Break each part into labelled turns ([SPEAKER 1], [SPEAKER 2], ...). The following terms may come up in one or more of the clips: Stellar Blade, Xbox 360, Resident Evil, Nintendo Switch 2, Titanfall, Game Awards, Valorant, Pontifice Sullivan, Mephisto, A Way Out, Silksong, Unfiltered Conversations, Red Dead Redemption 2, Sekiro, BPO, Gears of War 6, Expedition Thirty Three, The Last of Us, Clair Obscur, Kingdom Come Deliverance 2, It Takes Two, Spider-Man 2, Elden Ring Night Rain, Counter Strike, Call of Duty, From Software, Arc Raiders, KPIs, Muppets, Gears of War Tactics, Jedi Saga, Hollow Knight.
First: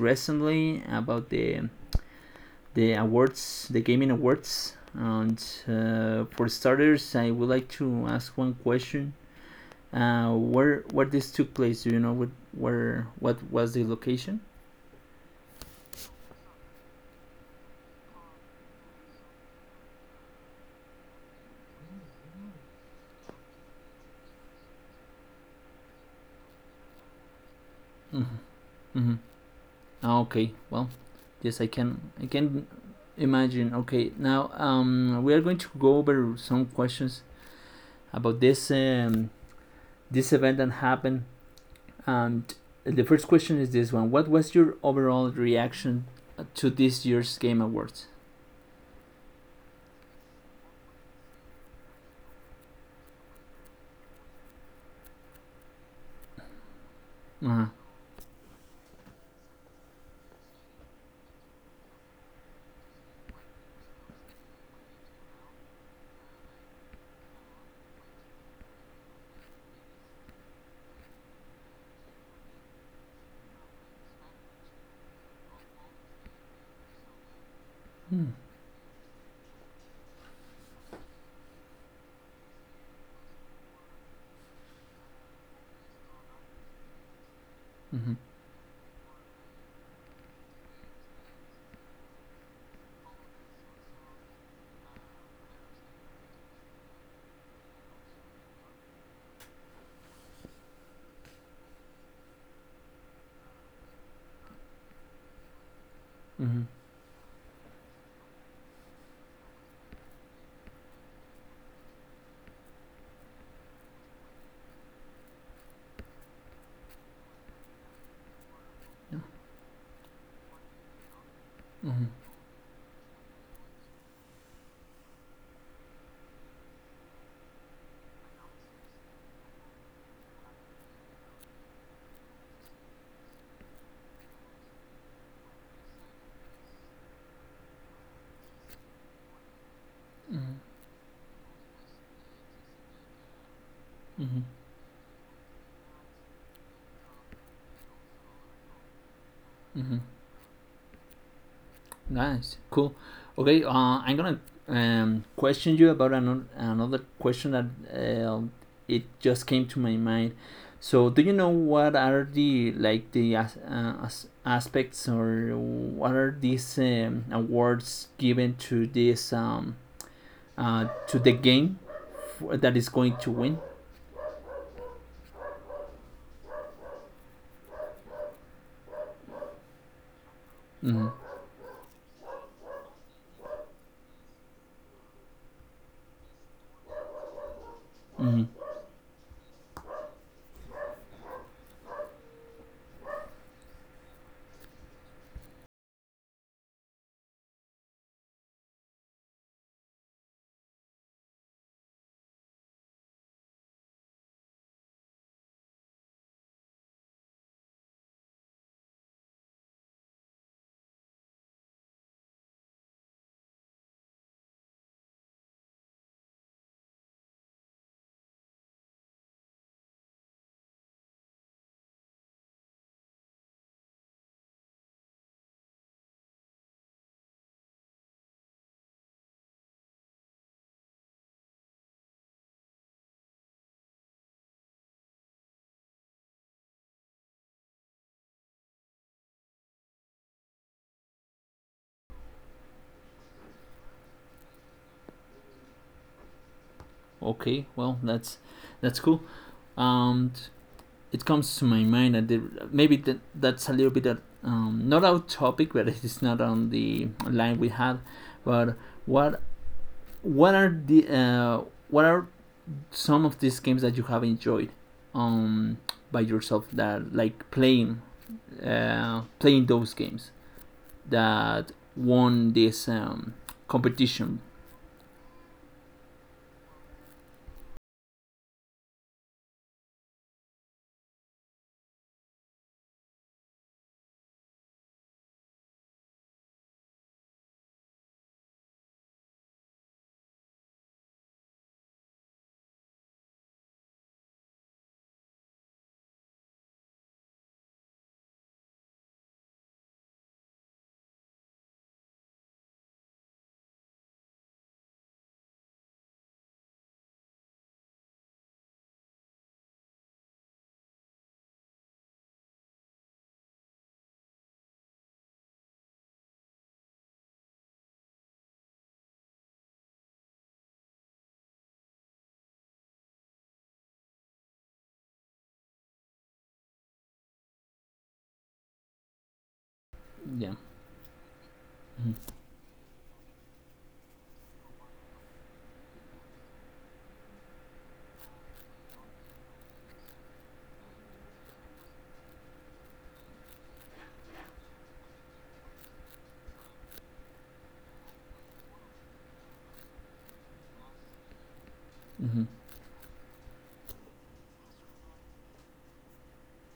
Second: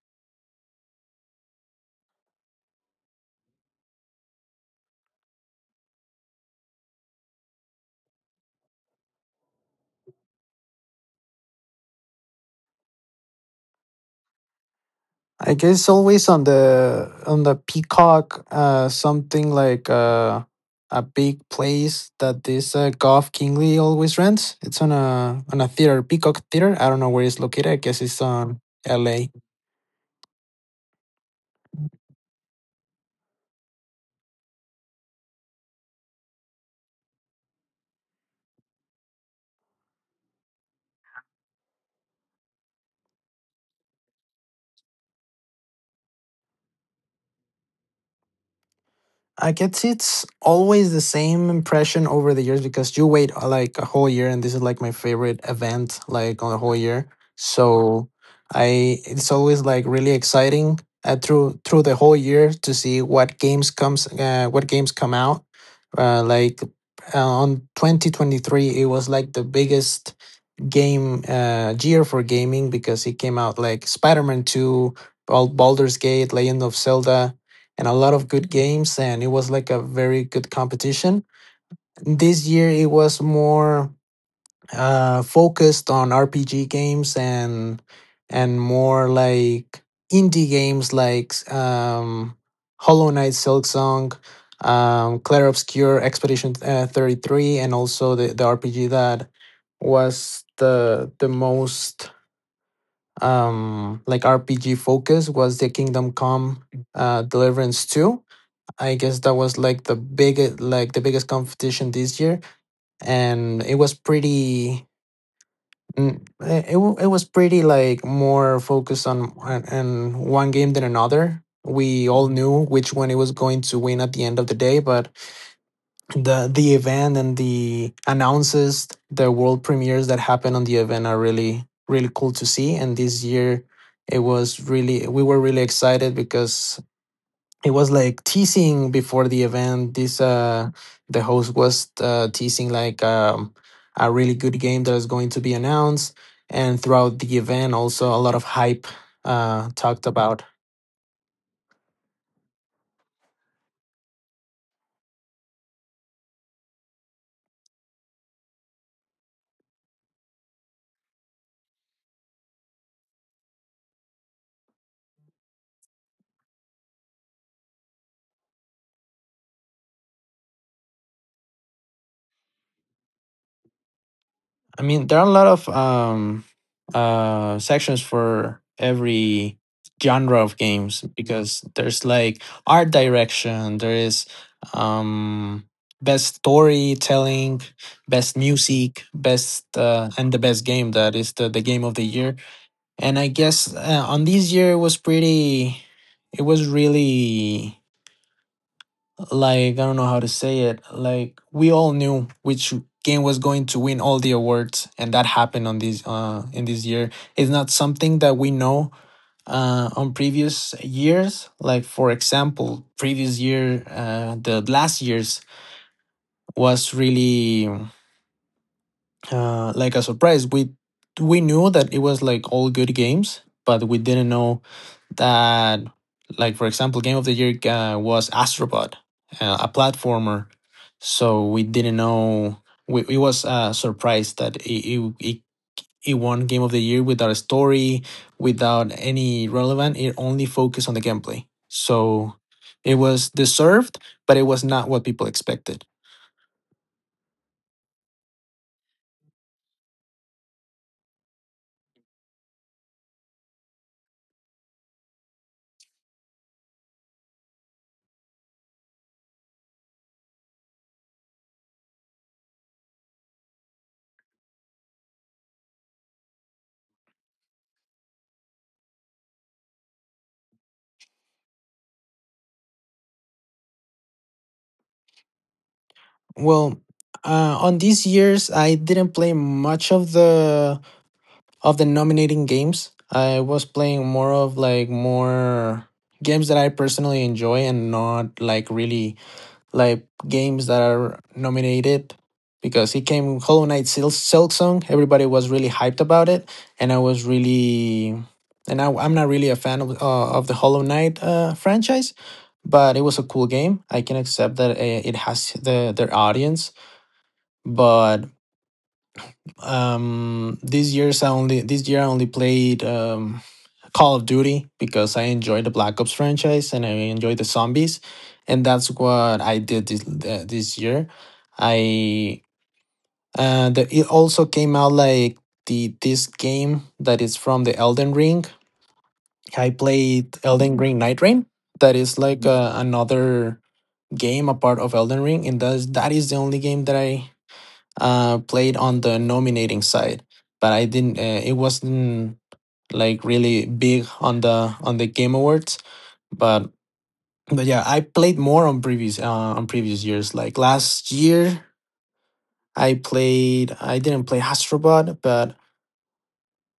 [SPEAKER 1] recently about the awards, the gaming awards. And for starters, I would like to ask one question. Where this took place? Do you know what was the location?
[SPEAKER 2] I guess always on the Peacock, something like a big place that this Goff Kingley always rents. It's on a theater, Peacock Theater. I don't know where it's located. I guess it's on
[SPEAKER 1] Mm-hmm.
[SPEAKER 2] L.A.
[SPEAKER 1] Okay. Well, yes, I can imagine. Okay. Now, we are going to go over some questions about this event that happened. And the first question is this one: What was your overall reaction to this year's Game Awards?
[SPEAKER 2] I guess it's always the same impression over the years because you wait like a whole year, and this is like my favorite event, like on the whole year.
[SPEAKER 1] Uh-huh.
[SPEAKER 2] So I it's always like really exciting through the whole year to see what games come out. Uh, like uh, on 2023, it was like the biggest game year for gaming because it came out like Spider-Man 2, Baldur's Gate, Legend of Zelda, and a lot of good games. And it was like a very good competition. This year it was more focused on RPG games
[SPEAKER 1] Mm-hmm.
[SPEAKER 2] and more like indie games like Hollow Knight, Silksong, Clair Obscur, Expedition 33, and also the RPG that was the most like RPG focus was the Kingdom
[SPEAKER 1] Mm-hmm.
[SPEAKER 2] Come Deliverance 2. I guess that was like the biggest competition this year, and it was pretty it was pretty like more focused
[SPEAKER 1] Yeah.
[SPEAKER 2] on one game than another.
[SPEAKER 1] Mm-hmm.
[SPEAKER 2] We all knew which one it was going to win at the end of the day, but the event and the announces, the world premieres that happen on the event are really really cool to see. And this year, it was really we were really excited because it was like teasing before the event. This the host was teasing like a really
[SPEAKER 1] Mm-hmm.
[SPEAKER 2] good game that is going to be announced, and throughout the event also a lot of hype
[SPEAKER 1] Mm-hmm.
[SPEAKER 2] talked about.
[SPEAKER 1] Nice, cool. Okay, I'm gonna question you about another question that uh, it just came to my mind. So, do you know what are the as aspects or what are these awards given to this? To the game that is going to win.
[SPEAKER 2] I mean, there are a lot of sections for every genre of games
[SPEAKER 1] Hmm.
[SPEAKER 2] because there's like art direction, there is um, best storytelling, best
[SPEAKER 1] Hmm.
[SPEAKER 2] music, best and the best game that is the game of the year. And I guess on this year it was it was really like I don't know how to say it. Like we all knew which game was going to win all the awards, and that happened on this in this year. It's not something that we know on previous years. Like for example, previous year, the last year's was really like a surprise. We knew that it was like all good games, but we didn't know that like for example game of the year was astrobot, a platformer, so we didn't know. We was surprised that it it won game of the year without a story, without any relevant, it only focused on the gameplay. So it was deserved, but it was not what people expected.
[SPEAKER 1] Okay, well that's cool. Um, it comes to my mind, and maybe that's a little bit of, not our topic, but it is not on the line we had. But what what are the uh, what are some of these games that you have enjoyed um, by yourself that like playing those games that won this competition?
[SPEAKER 2] Well, on these years, I didn't play much of the nominating games. I was playing more of like more games that I personally enjoy and not like really like games that are nominated because it came Hollow Knight Silk Song. Everybody was really hyped about it, and I was really and I'm not really a fan of the Hollow Knight franchise, but it was a cool game. I can accept that it has the their audience. But these years I only this year I only played Call of Duty because I enjoy the Black Ops franchise and I enjoy the zombies, and that's what I did this year. I it also came out like the this game that is from the Elden Ring. I played
[SPEAKER 1] Yeah.
[SPEAKER 2] Elden Ring Night Rain. That is
[SPEAKER 1] Mm-hmm.
[SPEAKER 2] like another game a part of Elden Ring, and that is the only game that I played on the nominating side, but I didn't. It wasn't like really big on the Game Awards. But but yeah, I played more on previous years. Like last year,
[SPEAKER 1] Mm-hmm.
[SPEAKER 2] I played. I didn't play Astrobot, but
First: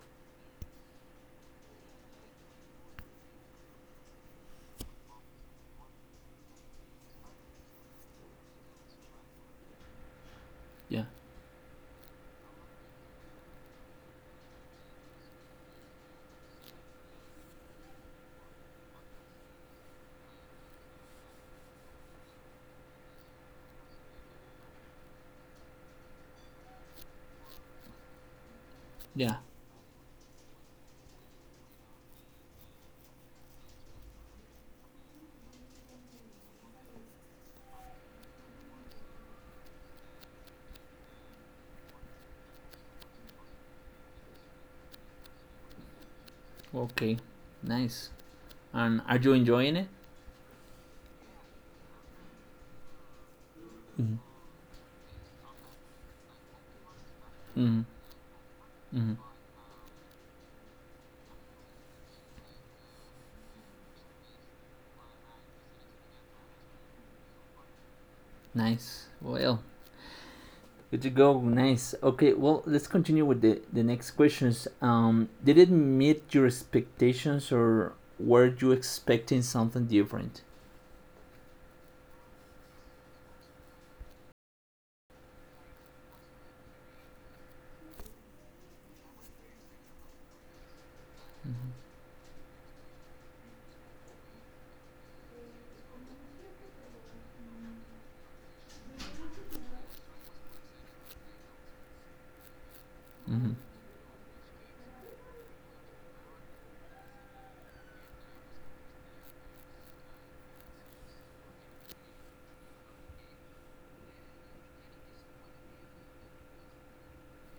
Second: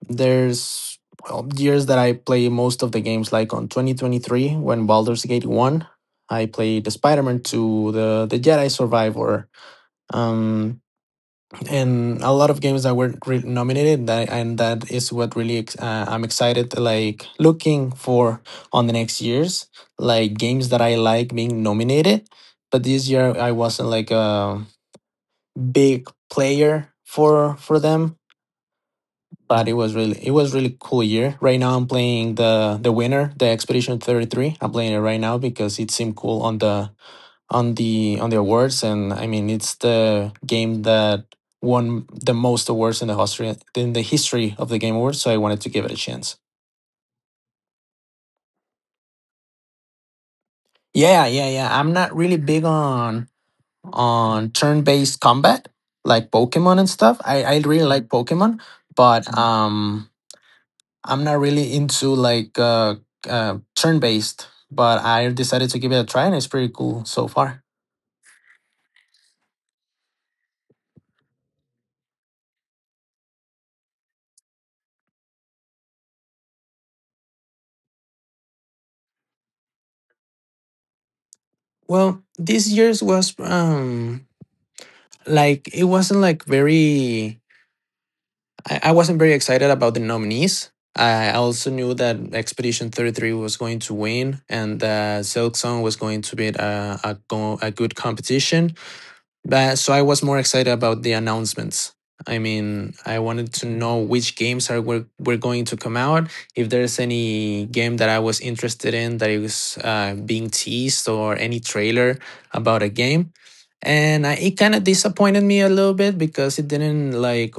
[SPEAKER 2] there's well, years that I play most of the games. Like on 2023, when Baldur's Gate won, I played the Spider-Man 2, the Jedi Survivor. Um,
[SPEAKER 1] Yeah.
[SPEAKER 2] and a lot of games that were nominated, that is what really I'm excited like looking for on the next years, like games that I like being nominated. But this year I wasn't like a big player for them.
[SPEAKER 1] Yeah.
[SPEAKER 2] But it was really cool year. Right now I'm playing the winner, the Expedition 33. I'm playing it right now because it seemed cool on the on the awards, and I mean it's the game that won the most awards in the history of the Game Awards. So I wanted to give it a chance.
[SPEAKER 1] Okay. Nice. And are you enjoying it?
[SPEAKER 2] Yeah, yeah, yeah. I'm not really big on
[SPEAKER 1] Mm-hmm.
[SPEAKER 2] turn based combat like Pokemon and stuff. I
[SPEAKER 1] Mm-hmm.
[SPEAKER 2] really like Pokemon,
[SPEAKER 1] Mm-hmm.
[SPEAKER 2] but I'm not really into like turn based. But I decided to give it a try, and it's pretty cool so far.
[SPEAKER 1] Nice. Well, good to go. Nice. Okay. Well, let's continue with the next questions. Did it meet your expectations, or were you expecting something different?
[SPEAKER 2] Well, this year's was like it wasn't like very I wasn't very excited about the nominees. I also knew
[SPEAKER 1] Mm-hmm.
[SPEAKER 2] that Expedition 33 was going to win and that Silk Song was going to be a good competition. So I was more excited about the announcements. I mean, I wanted
[SPEAKER 1] Mm-hmm.
[SPEAKER 2] to know which games are were, going to come out. If there's any game that I was interested in that is being teased or any trailer about a game, and it kind of disappointed me a little bit because it didn't like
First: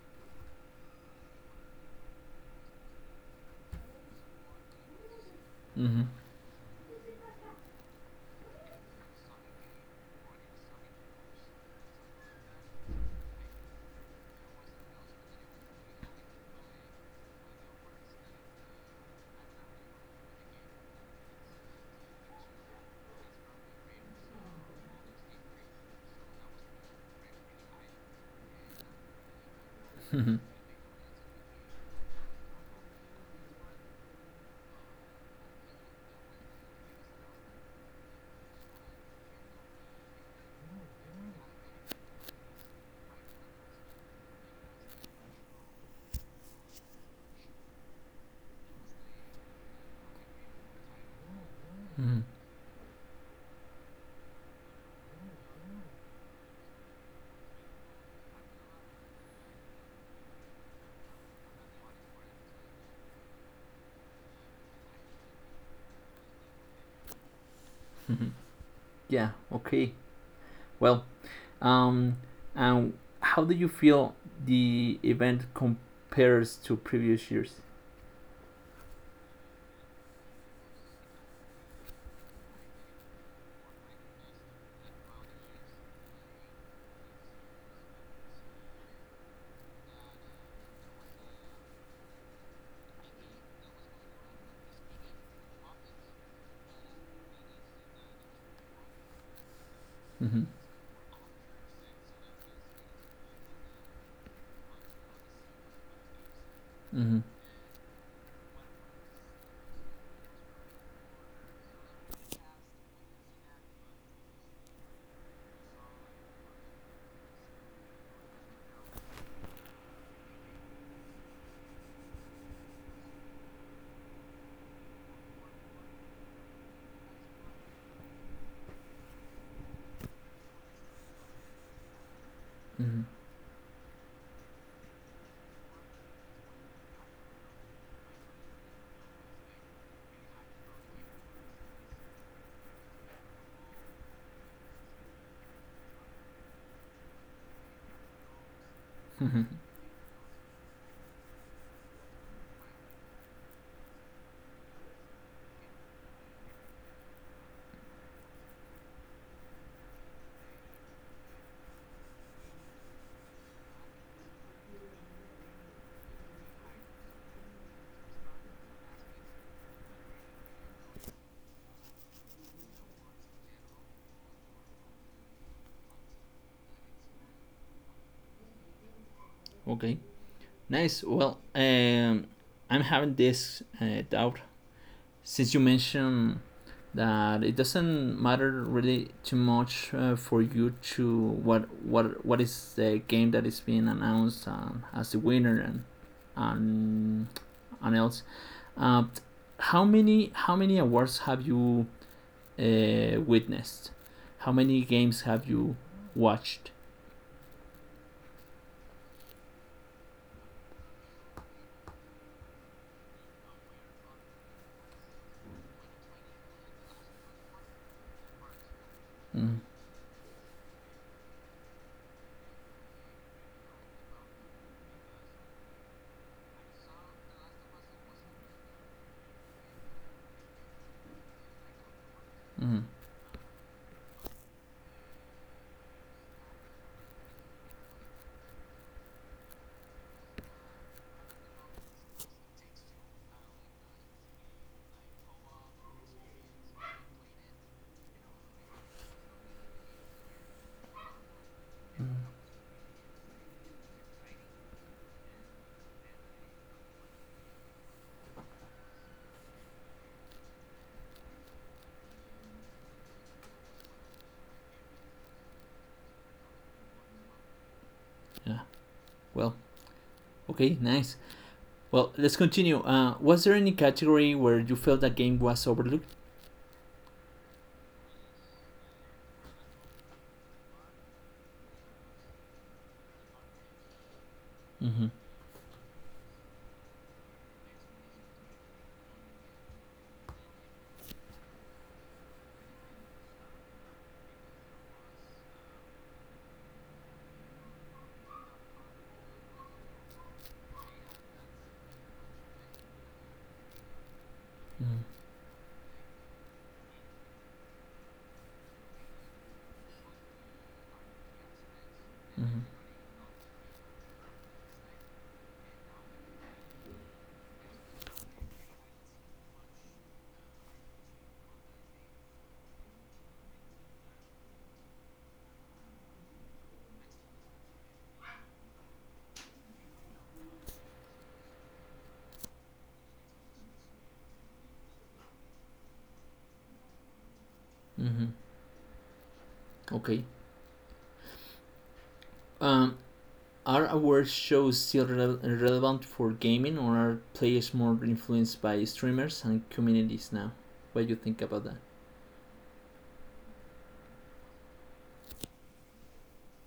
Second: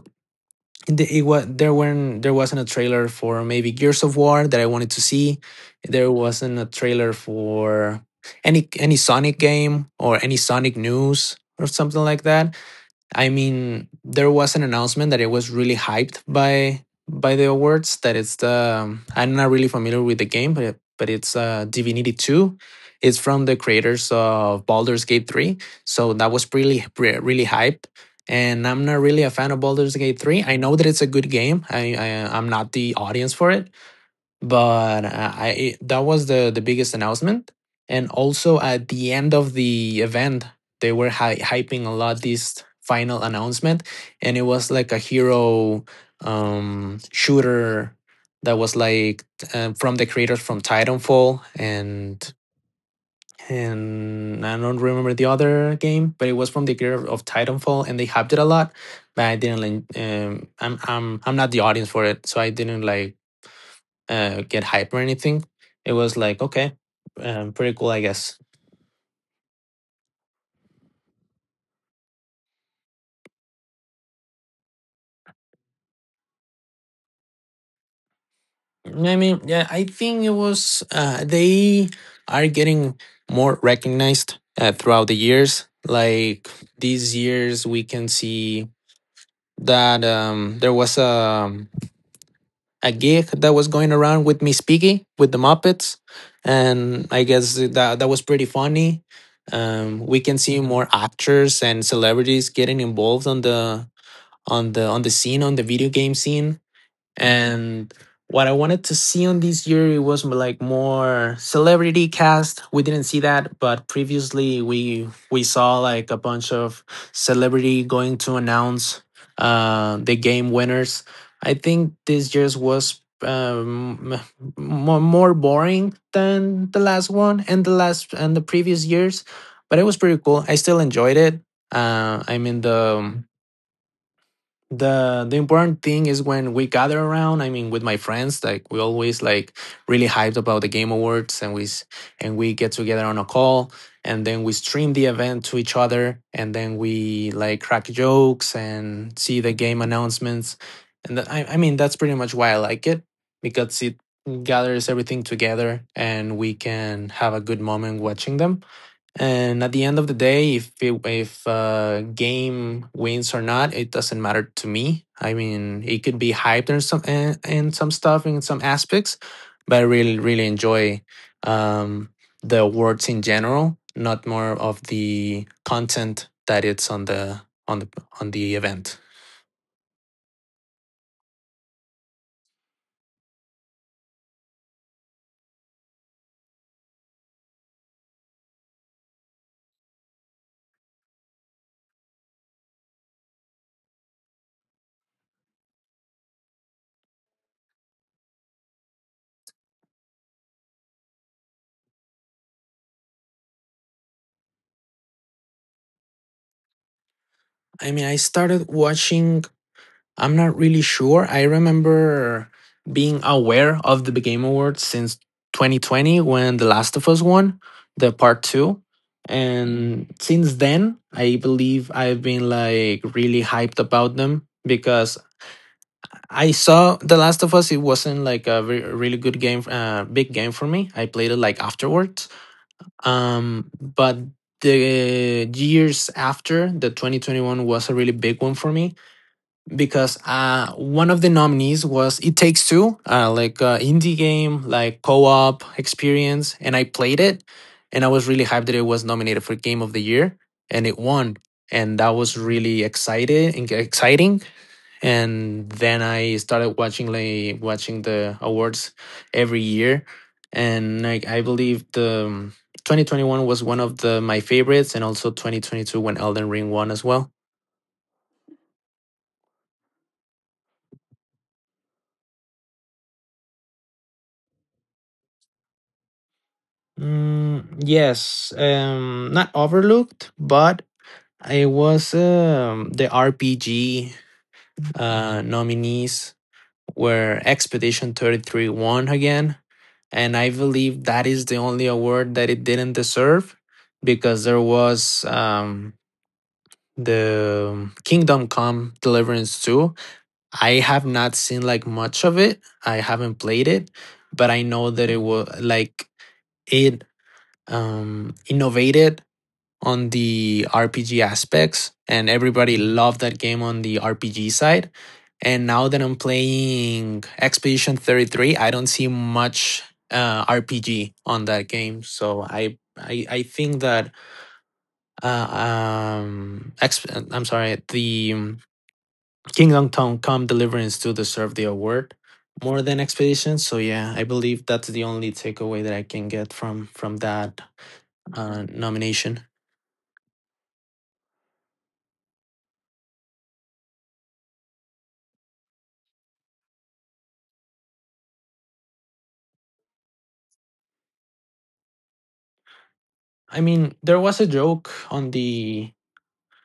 [SPEAKER 2] the, it was there wasn't a trailer for maybe Gears of War that I wanted to see.
[SPEAKER 1] Mm-hmm.
[SPEAKER 2] There wasn't a trailer for any Sonic game or any Sonic news or something like that. I mean, there was an announcement that it was really hyped by the awards. That it's the I'm not really familiar with the game, but but it's Divinity Two. It's from the creators of Baldur's Gate Three, so that was really really hyped. And I'm not really a fan of Baldur's Gate
[SPEAKER 1] Mm-hmm.
[SPEAKER 2] Three. I know that it's a good game. I'm not the audience for it, but that was the biggest announcement. And also at the end of the event, they were hyping a lot this final announcement, and it was like a hero shooter that was like from the creators from Titanfall
[SPEAKER 1] Mm-hmm.
[SPEAKER 2] and I don't remember the other game, but it was from the creator of Titanfall, and they hyped it a lot. But I didn't like. I'm not the audience for it, so I didn't like get hype or anything. It was like okay, pretty cool, I
[SPEAKER 1] Mm-hmm.
[SPEAKER 2] guess.
[SPEAKER 1] Yeah. Okay. Well. Um. And how do you feel the event compares to previous years?
[SPEAKER 2] I mean, yeah, I think it was. They are getting more recognized throughout the years. Like these years, we can see that there was a gig that was going around with Miss Piggy with the Muppets, and I guess that was pretty funny. We can
[SPEAKER 1] Mm-hmm.
[SPEAKER 2] see more actors and celebrities getting involved on the on the scene, on the video game scene.
[SPEAKER 1] Mm-hmm.
[SPEAKER 2] And what I wanted to see on this year, it was like more celebrity cast. We didn't see that, but previously we saw like a bunch of celebrity going to announce the game winners. I think this year's was more boring than the last one and the last and the previous years, but it was pretty cool. I still enjoyed it. I mean the important thing is when we gather around, I mean with my friends, like we always like really hyped about the game awards, and we get together on a call, and then we stream the event to each other, and then we like crack jokes and see
[SPEAKER 1] Mm-hmm.
[SPEAKER 2] the game announcements. And I mean that's pretty much why I like it, because it gathers everything together and we can have a good moment watching them. And at the end of the day, if a game wins or not, it doesn't matter to me. I mean, it could be hyped in some in some stuff, in some aspects, but I really really enjoy um, the awards in general, not more of the content that it's on the on the on the event.
[SPEAKER 1] Okay. Nice. Well, I'm having this doubt since you mentioned that it doesn't matter really too much for you to what is the game that is being announced as the winner and and else. Uh, how many awards have you witnessed? How many games have you watched?
[SPEAKER 2] I mean, I started watching I'm not really sure. I remember being aware of the Game Awards since 2020 when The Last of Us won the part two.
[SPEAKER 1] Mm-hmm.
[SPEAKER 2] And since then, I believe I've been like really hyped about them because I saw The Last of Us. It wasn't like a really good game, big game for me. I played it like afterwards.
[SPEAKER 1] Mm-hmm.
[SPEAKER 2] But the years after, the 2021 was a really big one for me because one of the nominees was It Takes Two, indie game, like co-op experience, and I played it, and I was really hyped that it was nominated for Game of the Year, and it won, and that was exciting. And then I started watching the awards every year, and like I believe the 2021 was one of the my favorites, and also 2022 when Elden Ring won as well.
[SPEAKER 1] Yeah. Well, okay, nice. Well, let's continue. Was there any category where you felt that game was overlooked?
[SPEAKER 2] Mm, yes, not overlooked, but it was the RPG
[SPEAKER 1] Mm-hmm.
[SPEAKER 2] nominees were Expedition 33 won again. And I believe that is the only award that it didn't deserve because there was the Kingdom Come Deliverance 2. I have not seen like much of it. I haven't played it, but I know
[SPEAKER 1] Mm-hmm.
[SPEAKER 2] that it was like it innovated on the RPG aspects, and
[SPEAKER 1] Mm-hmm.
[SPEAKER 2] everybody loved that game on the RPG side. And now that I'm playing Expedition 33, I don't see much RPG on that game. So I think that uh, I'm sorry, the Kingdom Come Deliverance to deserve the award more than Expedition. So yeah, I believe that's the only takeaway that I can get from that
[SPEAKER 1] Mm-hmm.
[SPEAKER 2] nomination.
[SPEAKER 1] Okay. Um, are award shows still relevant for gaming, or are players more influenced by streamers and communities now? What do you think about that?
[SPEAKER 2] I mean, there was a joke on the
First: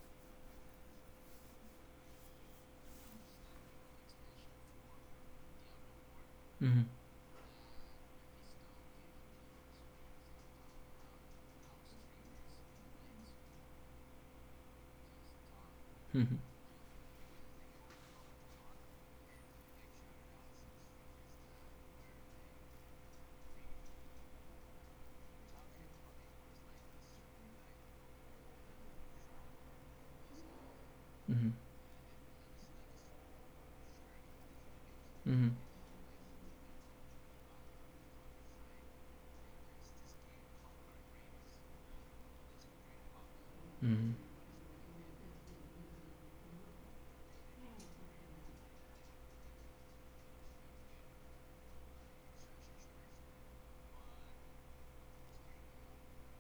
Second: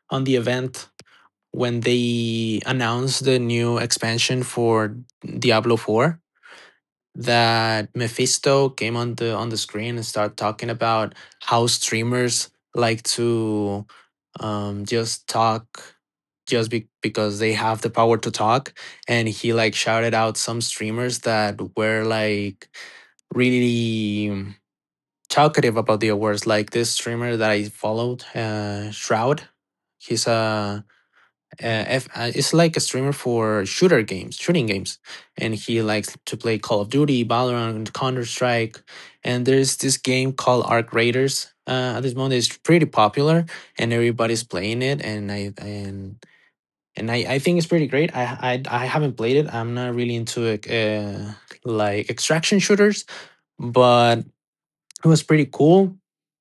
[SPEAKER 2] on the event when they announced the new expansion for Diablo 4
[SPEAKER 1] Mm-hmm.
[SPEAKER 2] that Mephisto came on the screen and started talking about how streamers like to just talk
[SPEAKER 1] Mm-hmm.
[SPEAKER 2] because they have the power to talk, and he like shouted out some streamers that were like really talkative about the awards. Like this streamer that I followed, Shroud. He's
[SPEAKER 1] Mm-hmm.
[SPEAKER 2] a F, It's like a streamer for shooter games, shooting games,
[SPEAKER 1] Mm-hmm.
[SPEAKER 2] and he likes to play Call of Duty, Valorant, Counter Strike, and there's this game called Arc Raiders. At this moment, it's pretty popular, and everybody's playing it. And I think it's pretty great. I haven't played it. I'm not really into like extraction shooters, but it was pretty cool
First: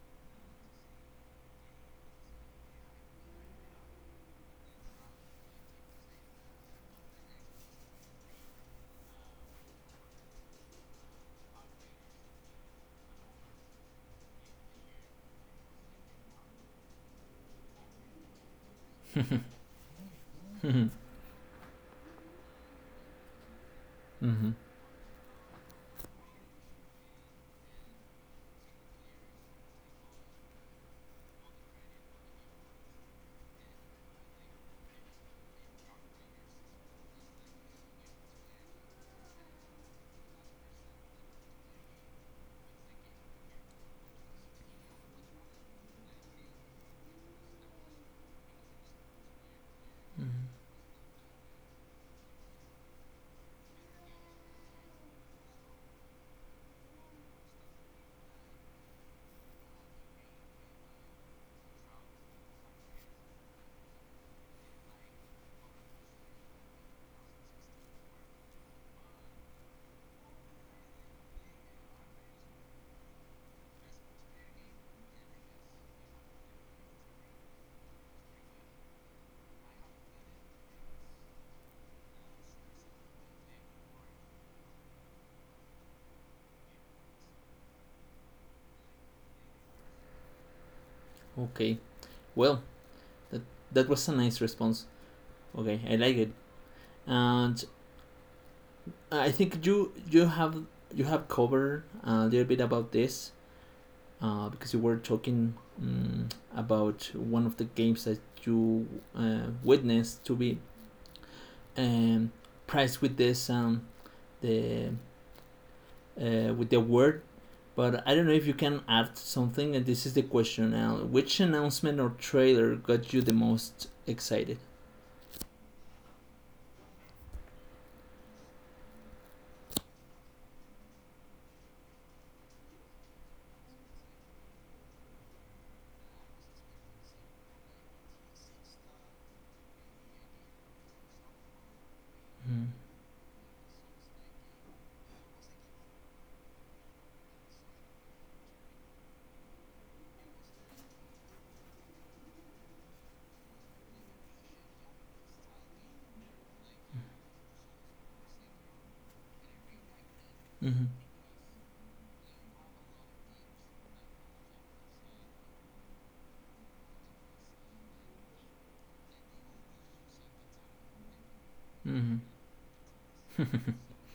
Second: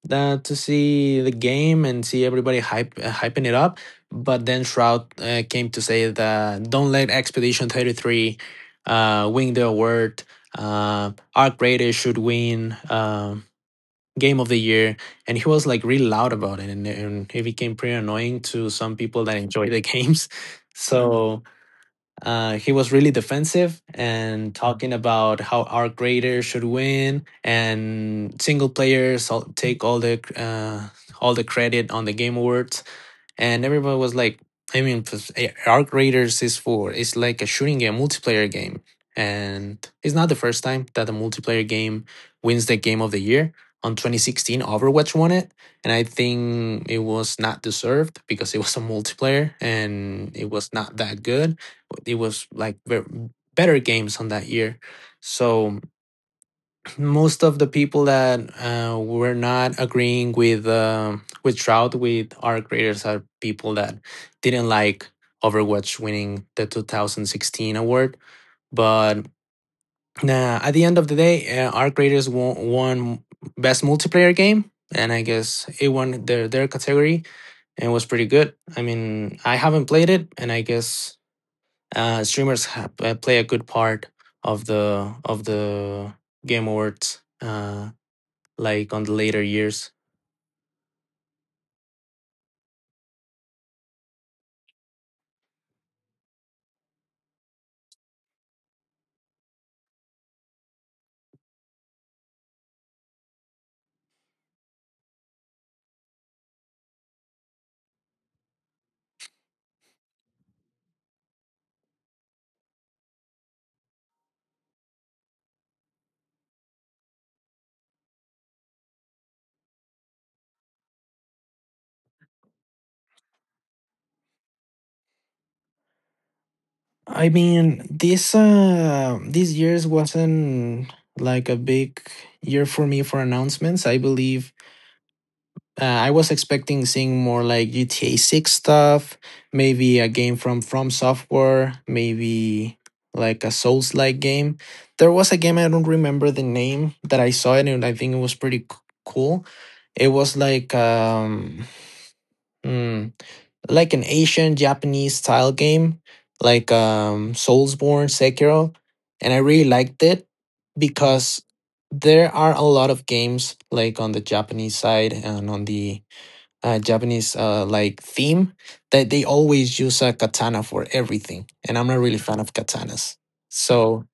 [SPEAKER 2] that to see the game and see everybody hyping it up. But then Shroud came to say that don't let Expedition 33 win the award. Our greatest should win game of the year. And he was like really loud about it. And it became pretty annoying to some people that enjoy the games. So he was really defensive
[SPEAKER 1] Mm-hmm.
[SPEAKER 2] and talking about how our grader should win and take all the credit on the game awards. And everybody was like, I mean, Arc Raiders is for it's like a shooting game, multiplayer game, and it's not the first time that a multiplayer game wins the game of the year. On 2016, Overwatch won it, and I think it was not deserved because it was a multiplayer and it
[SPEAKER 1] Mm-hmm.
[SPEAKER 2] was not that good. It was like better games on that year. So most of the people that were not agreeing with Trout with our graders are people that didn't like Overwatch winning the 2016 award. But nah, at the end of the day, our graders won best multiplayer game, and I guess it won their category and was pretty good. I mean, I haven't played it, and I guess streamers play a good part of the game awards, like on the later years.
[SPEAKER 1] Okay. Well, that that was a nice response. Okay, I like it. And I think you have covered a little bit about this because you were talking um, about one of the games that you witnessed to be um, priced the with the award. But I don't know if you can add something. And this is the question now: Which announcement or trailer got you the most excited?
[SPEAKER 2] I mean, this these years wasn't like a big year for me for announcements. I believe I was expecting seeing more like GTA 6 stuff, maybe a game from Software,
[SPEAKER 1] Mm-hmm.
[SPEAKER 2] maybe like a Souls like game. There was a game, I don't remember the name, that I saw it and I think it was pretty cool. It was like hmm, like an Asian Japanese style game, like Soulsborne, Sekiro, and I really liked it because there are a lot of games like on the Japanese side and on the Japanese like theme that they always use a katana for everything, and I'm not really
[SPEAKER 1] Mm-hmm.
[SPEAKER 2] a fan of katanas. So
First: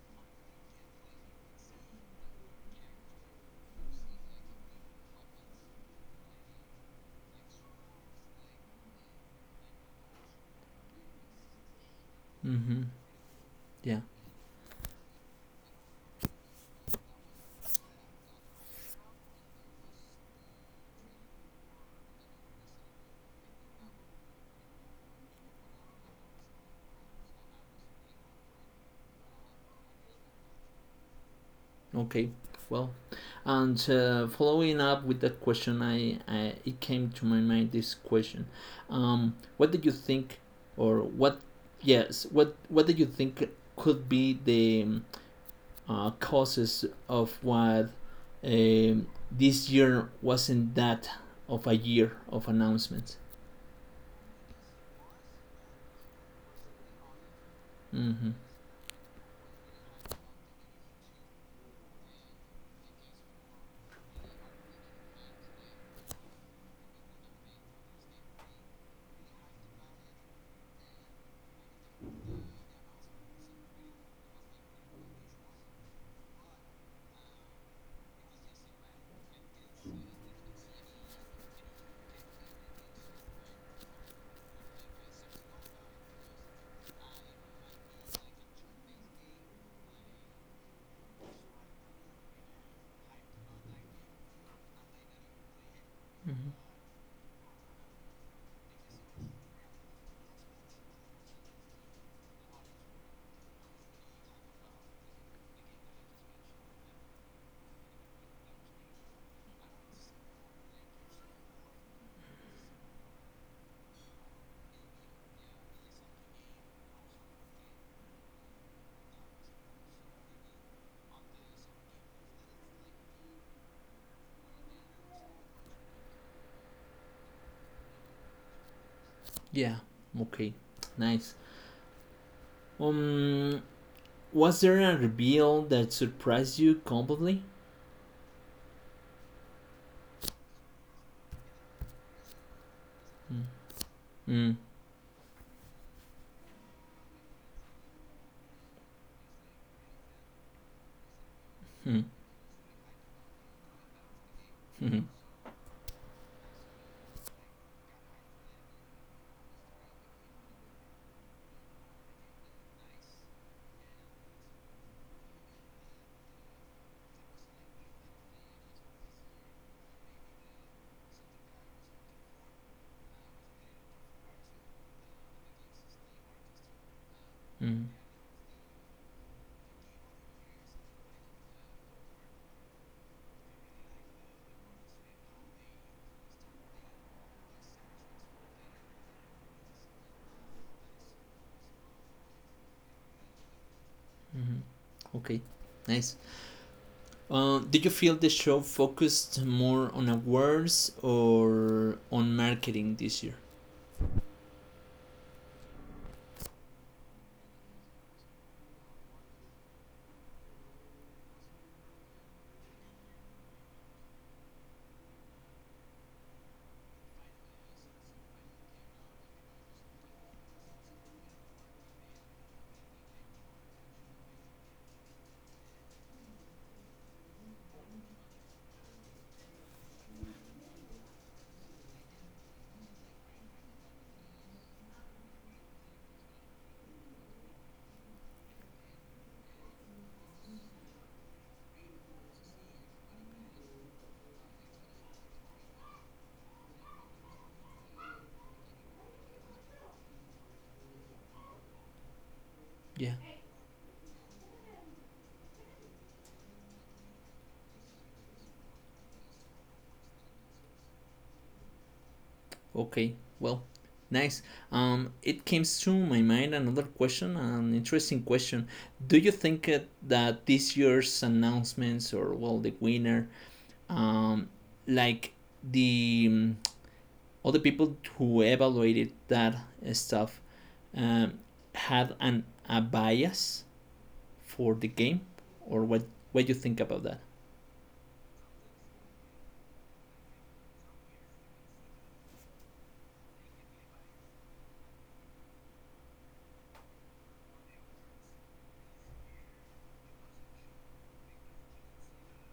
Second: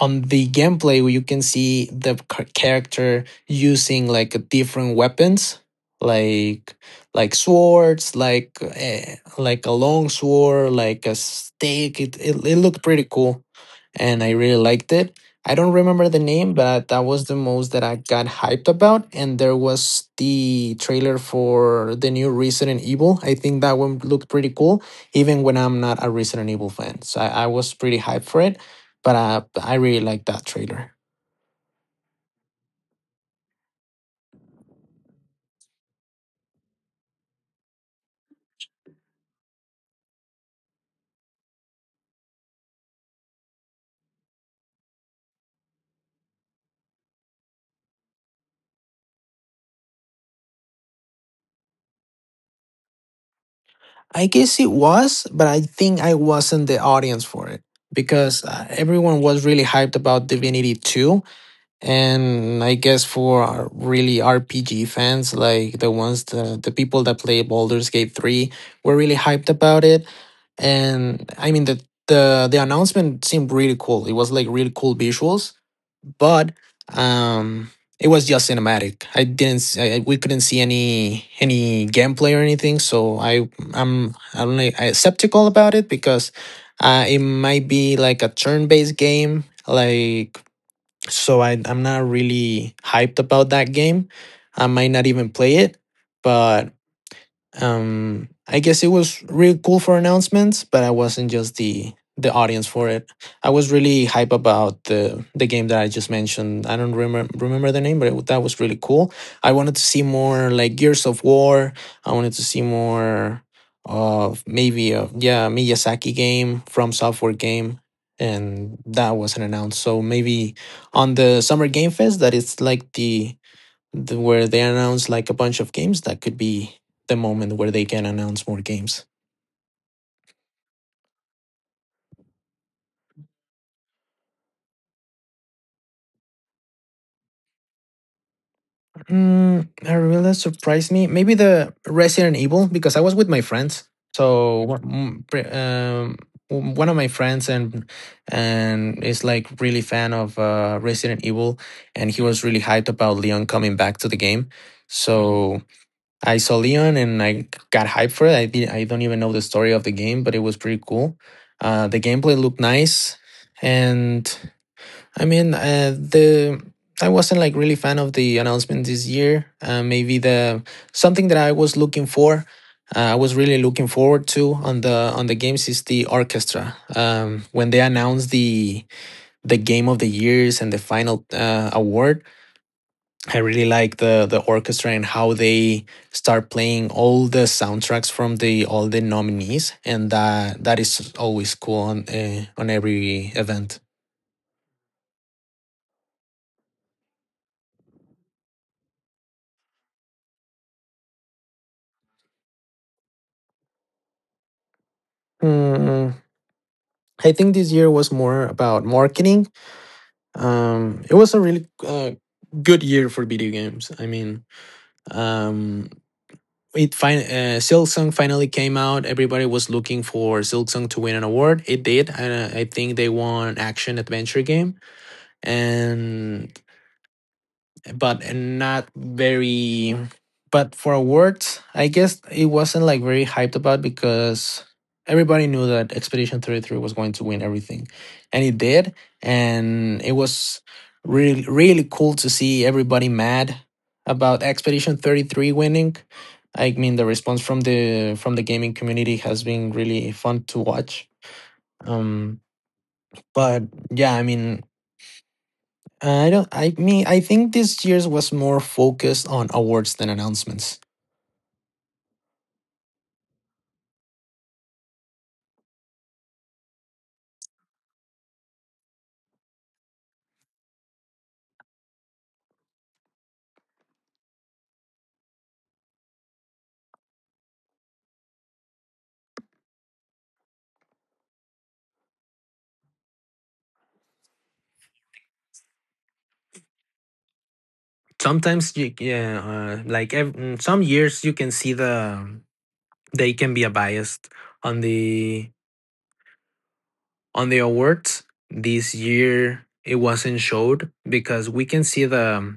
[SPEAKER 2] on the gameplay you can see the character using like different weapons like like swords like a long sword like a stake it looked
[SPEAKER 1] Mm-hmm.
[SPEAKER 2] pretty cool,
[SPEAKER 1] Yeah.
[SPEAKER 2] and I really liked it. I don't remember the name, but that was the most that I got hyped about. And there was the trailer for the new Resident Evil. I think that one looked pretty cool even when I'm not a Resident Evil fan, so I was pretty hyped for it, but I really like that trailer.
[SPEAKER 1] Okay, well, and following up with that question, I it came to my mind this question: What did you think, or what? Yes, what did you think could be the causes of what this year wasn't that of a year of announcements?
[SPEAKER 2] I guess it was, but I think I wasn't the audience for it
[SPEAKER 1] Mm-hmm.
[SPEAKER 2] because everyone was really hyped about Divinity 2. And I guess for our really RPG fans, like the ones the people that play Baldur's Gate 3 were really hyped about it. And I mean the announcement seemed really cool. It was like really cool visuals, but um it was just cinematic. I didn't s- I- We couldn't see any gameplay or anything, so I I'm like I skeptical about it because it might be like a turn-based game like. So I'm not really hyped about that game. I might not even play it,
[SPEAKER 1] Hmm.
[SPEAKER 2] but I guess it was really cool for announcements, but I wasn't just the audience for it. I was really hype about the game that I just mentioned. I don't remember the name, but that was really cool. I wanted to see more like Gears of War. I wanted to see more of maybe a yeah Miyazaki game, From Software game. And that wasn't announced, so maybe on the Summer Game Fest, that it's like where they announce like a bunch of games, that could be the moment where they can announce more games.
[SPEAKER 1] Yeah. Okay. Nice. Um, was there a reveal that surprised you completely?
[SPEAKER 2] Mm, a reveal that surprised me maybe the Resident Evil, because I was with
[SPEAKER 1] Mm.
[SPEAKER 2] my friends.
[SPEAKER 1] Mm.
[SPEAKER 2] So one of my friends and is like really fan of Resident Evil,
[SPEAKER 1] Mhm,
[SPEAKER 2] and he was really hyped about Leon coming back to the game.
[SPEAKER 1] mhm,
[SPEAKER 2] So I saw Leon and I got hyped for it. I did, I don't even know the story of the game, but it was pretty cool. The gameplay looked nice, and I mean the I wasn't like really fan of the announcement this year. Maybe the something that I was looking for, I was really looking forward to on the games is the orchestra. When they
[SPEAKER 1] mhm,
[SPEAKER 2] announced the game of the years and the final award, I really like the orchestra and how they start playing all the soundtracks from the all the nominees, and that is always cool on every event.
[SPEAKER 1] mhm. Okay, nice. Did you feel the show focused more on awards or on marketing this year?
[SPEAKER 2] Mm, I think this year was more about marketing. It was a really good year for video games. I mean, um, Silksong finally came out. Everybody was looking for Silksong to win an award. It did. I think they won Action Adventure Game, and but not very. But for awards, I guess it wasn't like very hyped about because everybody knew that Expedition 33 was going to win everything, and it did. And it was really, really cool to see everybody mad about Expedition 33 winning. I mean, the response from the gaming community has been really fun to watch. Um,
[SPEAKER 1] Yeah.
[SPEAKER 2] but yeah, I mean, I don't. I mean, I think this year's was more focused on awards than announcements.
[SPEAKER 1] Okay. Well, nice. It came to my mind another question, an interesting question. Do you think that this year's announcements or well, the winner, um, like the mm, all the people who evaluated that stuff um, had an a bias for the game, or what do you think about that?
[SPEAKER 2] Sometimes you yeah, some years you can see they can be a biased on the on the awards. This year it wasn't showed because we can see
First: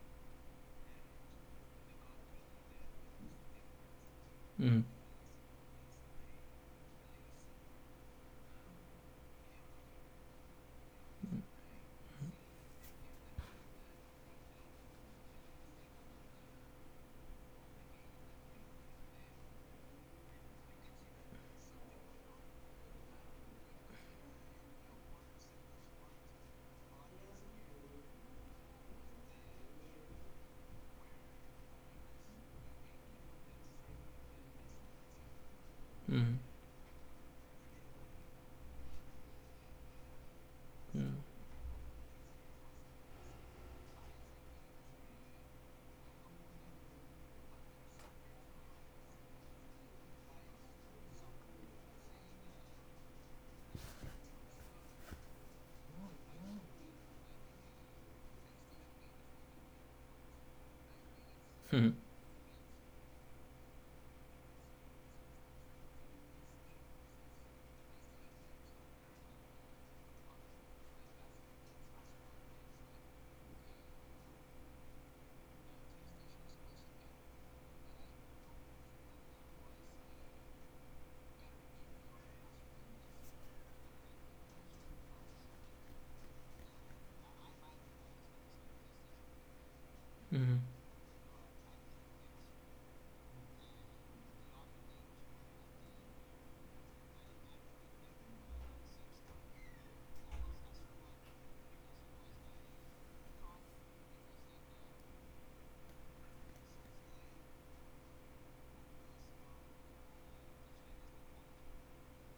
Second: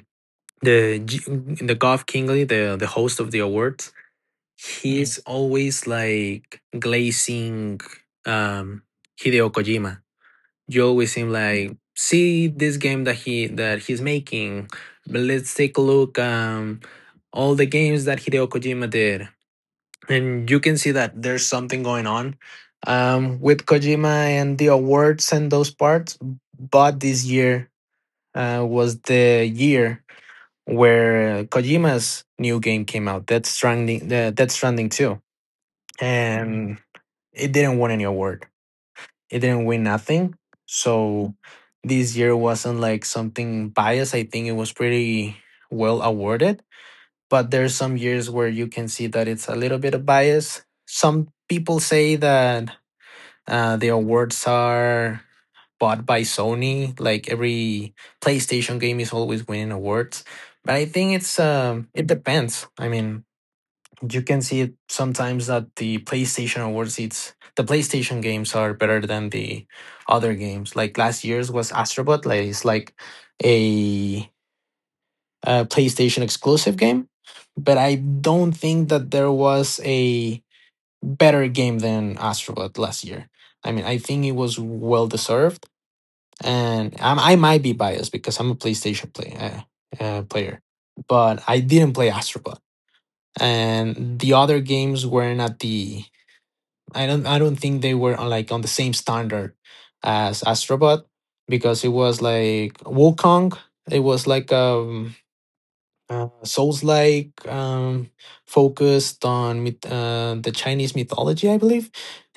[SPEAKER 2] the G- the Goff Kingley, the host of the awards. Mhm.
[SPEAKER 1] Mm,
[SPEAKER 2] He's always like glazing um Hideo Kojima. You always seem like see this game that he's making, but let's take a look, all the games that Hideo Kojima did, and you can see that there's something going on with Kojima and the awards and those parts. But this year was the year where Kojima's new game came out, that's stranding too,
[SPEAKER 1] mm,
[SPEAKER 2] and it didn't win any award. It didn't win nothing.
[SPEAKER 1] mm,
[SPEAKER 2] So this year wasn't like something biased. I think it was pretty well awarded. But there's some years where you can see that it's a little bit of bias. Some people say that the awards are bought by Sony. Like every PlayStation game is always winning awards. But I think it's
[SPEAKER 1] mm,
[SPEAKER 2] it depends. I mean, you can see it sometimes that the PlayStation Awards, it's the PlayStation games are better than the other games. Like last year's was Astrobot, like it's like a, a PlayStation exclusive game, but I don't think that there was a better game than Astrobot last year. I mean, I think it was well deserved, and I might be biased because I'm a PlayStation
[SPEAKER 1] mm,
[SPEAKER 2] player, but I didn't play Astrobot and the other games weren't at the I don't think they were on like on the same standard as Astrobot because it was like Wukong. It was like Souls like focused on myth, the Chinese mythology, I believe,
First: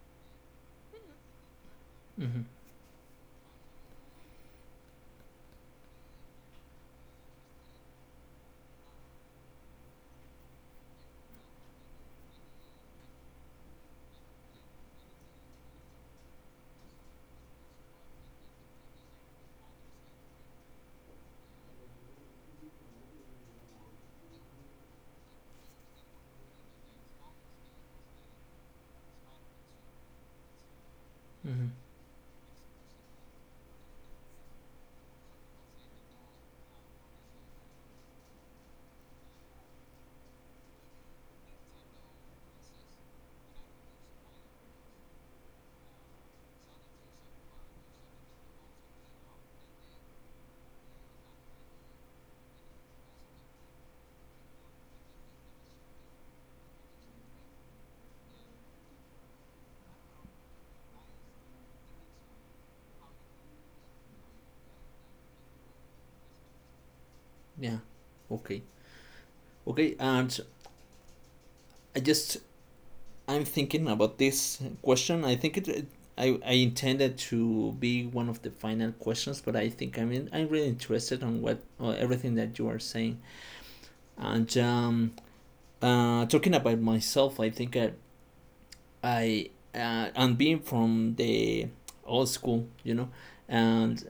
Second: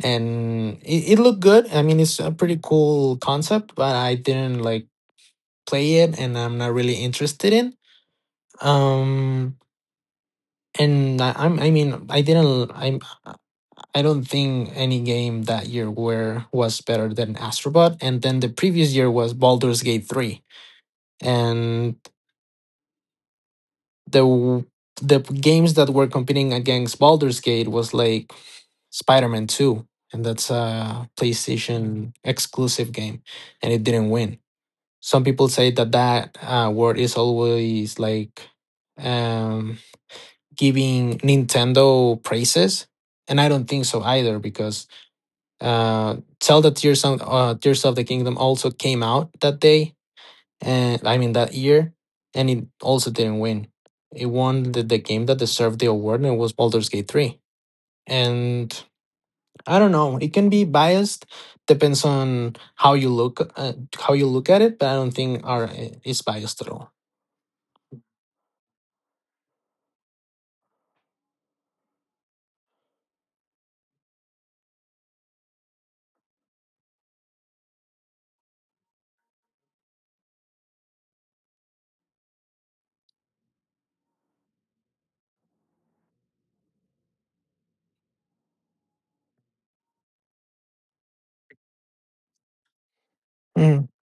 [SPEAKER 2] and it looked good. I mean, it's a
[SPEAKER 1] mm,
[SPEAKER 2] pretty cool concept, but I didn't like play it, and I'm not really interested in. Um, and I, I'm I mean I didn't I am I don't think any game that year were was better than Astrobot. And then the previous year was Baldur's Gate 3. And the w- the games that were competing against Baldur's Gate was like Spider-Man 2. And that's a
[SPEAKER 1] mm,
[SPEAKER 2] PlayStation exclusive game. And it didn't win. Some people say that word is always like um, giving Nintendo praises. And I don't think so either because Zelda Tears of the Kingdom also came out that day, and I mean that year, and it also didn't win. It won the game that deserved the award, and it was Baldur's Gate 3. And I don't know. It can be biased, depends on how you look at it. But I don't think our is biased at all.
[SPEAKER 1] yeah. Okay. Okay. And I just I'm thinking about this question. I think it. It I intended to be one of the final questions, but I think I mean I'm really interested on what everything that you are saying, and talking about myself, I think I and being from the old school,
[SPEAKER 2] Mm.
[SPEAKER 1] and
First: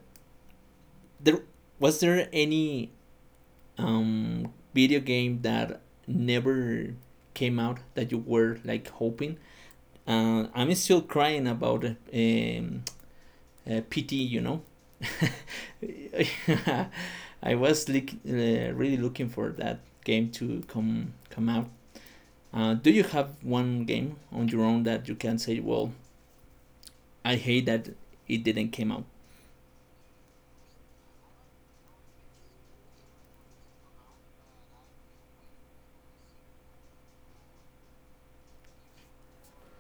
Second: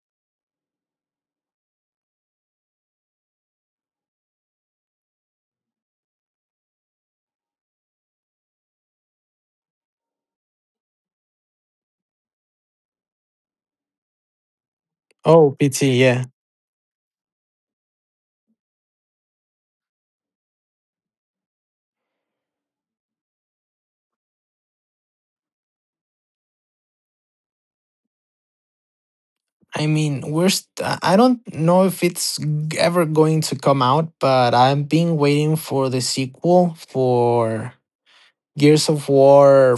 [SPEAKER 1] there was there any video game that never came out that you were like hoping? I'm still crying about PT, you know.
[SPEAKER 2] Oh, PT, yeah.
[SPEAKER 1] I was like, really looking for that game to come out. Do you have one game on your own that you can say, well, I hate that it didn't came out?
[SPEAKER 2] I mean, I don't know if it's ever going to come out, but I've been waiting for the sequel for Gears of War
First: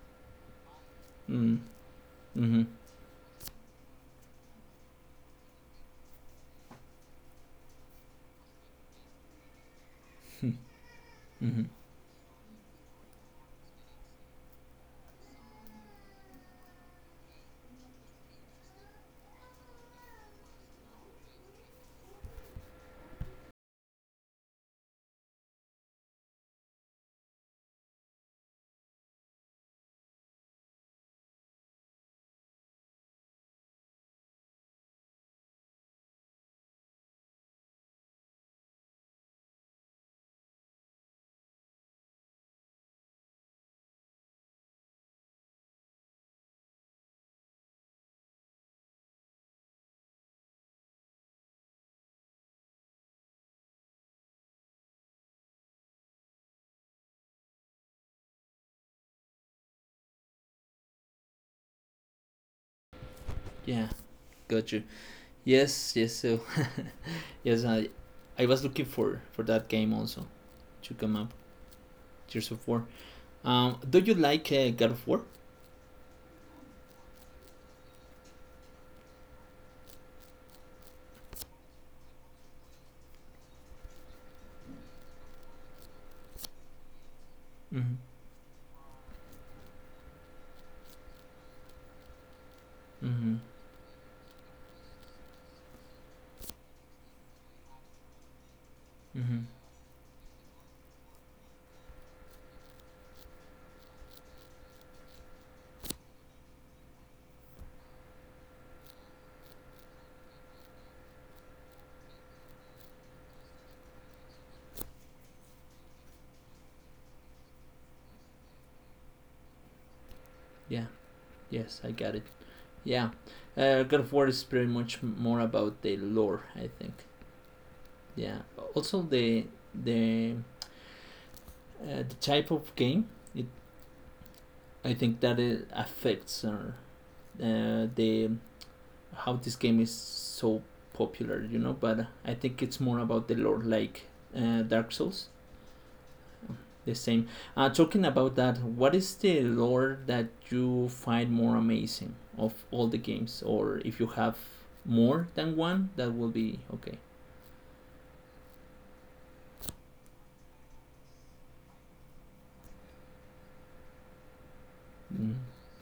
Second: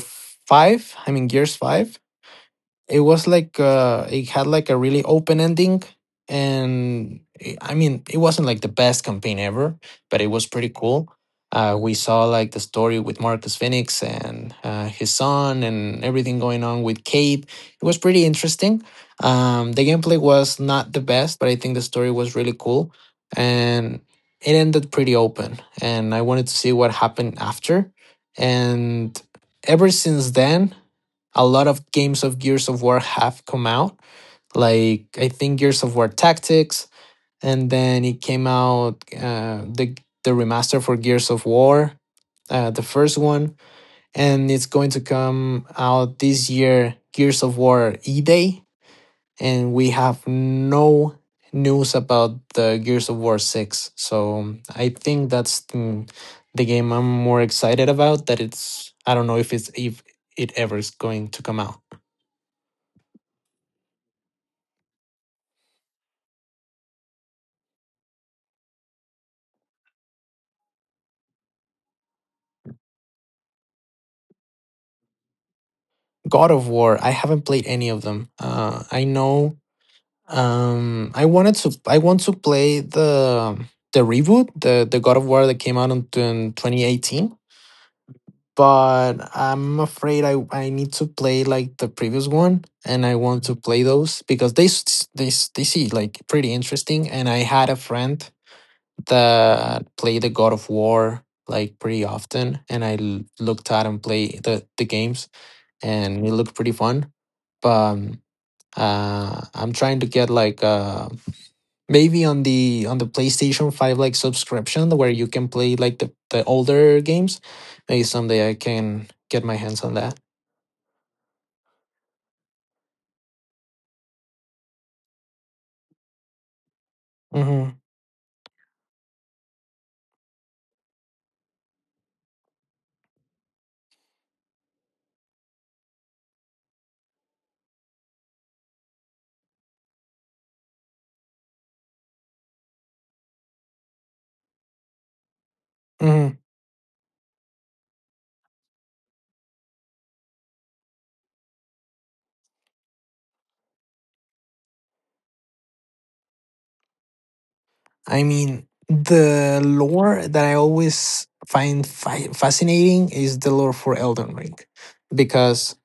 [SPEAKER 2] 5. I mean, Gears
[SPEAKER 1] Mm.
[SPEAKER 2] 5,
[SPEAKER 1] Hmm.
[SPEAKER 2] it was like it had like a really open ending and it, I mean it wasn't like the best campaign ever but it was pretty cool. We saw like the story with Marcus Phoenix and his son and everything going on with Kate. It was pretty interesting. The gameplay was not the best but I think the story was really cool, and it ended pretty open and I wanted to see what happened after. And ever since then a lot of games of Gears of War have come out. Like I think Gears of War Tactics, and then it came out the remaster for Gears of War, the first one, and it's going to come out this year. Gears of War E Day, and we have no news about the Gears of War six. So I think that's the game I'm more excited about. That it's I don't know if it's if it ever is going to come out.
[SPEAKER 1] Yeah, got you. Yes, yes. So, yes, I was looking for that game also to come up. Gears of War. Do you like God of War?
[SPEAKER 2] God of War. I haven't played any of them. I know. I wanted to. I want to play the reboot, the God of War that came out in 2018,
[SPEAKER 1] Mm-hmm.
[SPEAKER 2] but I'm afraid I need to play like the previous one, and I
[SPEAKER 1] Mm-hmm.
[SPEAKER 2] want to play those because they see like pretty interesting. And I had a friend
[SPEAKER 1] Mm-hmm.
[SPEAKER 2] that played the God of War like pretty often, and looked at him play the games, and it looked pretty fun. But I'm trying to get like a, maybe on the PlayStation 5 like subscription where you can play like the older games. Maybe someday I can get my hands on that.
[SPEAKER 1] Yeah. Yes, I got it. Yeah. God of War is pretty much more about the lore, I think.
[SPEAKER 2] Hmm.
[SPEAKER 1] Yeah. Also, the the type of game it I think that it affects the how this game is so popular. But I think it's more about the lore, like Dark Souls.
[SPEAKER 2] Hmm.
[SPEAKER 1] The same. Talking about that, what is the lore that you find more amazing of all the games, or if you have more than one, that will be okay.
[SPEAKER 2] I mean, the lore that I always find fascinating is the lore for Elden Ring
[SPEAKER 1] Mm,
[SPEAKER 2] because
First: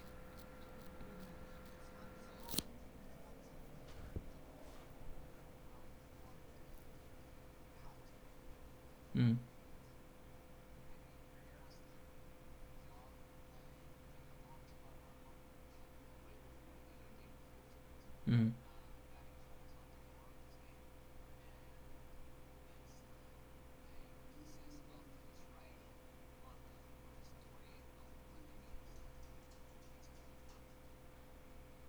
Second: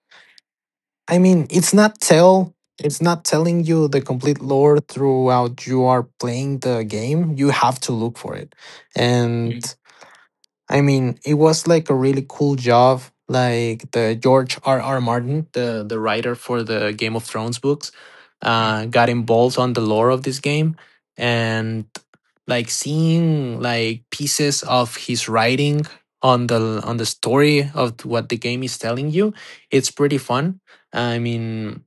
[SPEAKER 2] I mean, it's not telling you the complete lore throughout you are playing the game. You have to look for it.
[SPEAKER 1] mm,
[SPEAKER 2] And I mean, it was like a really cool job. Like the George R. R. Martin, the writer for the Game of Thrones books,
[SPEAKER 1] mm,
[SPEAKER 2] got involved on the lore of this game, and like seeing like pieces of his writing on the story of what the game is telling you, it's pretty fun. I mean,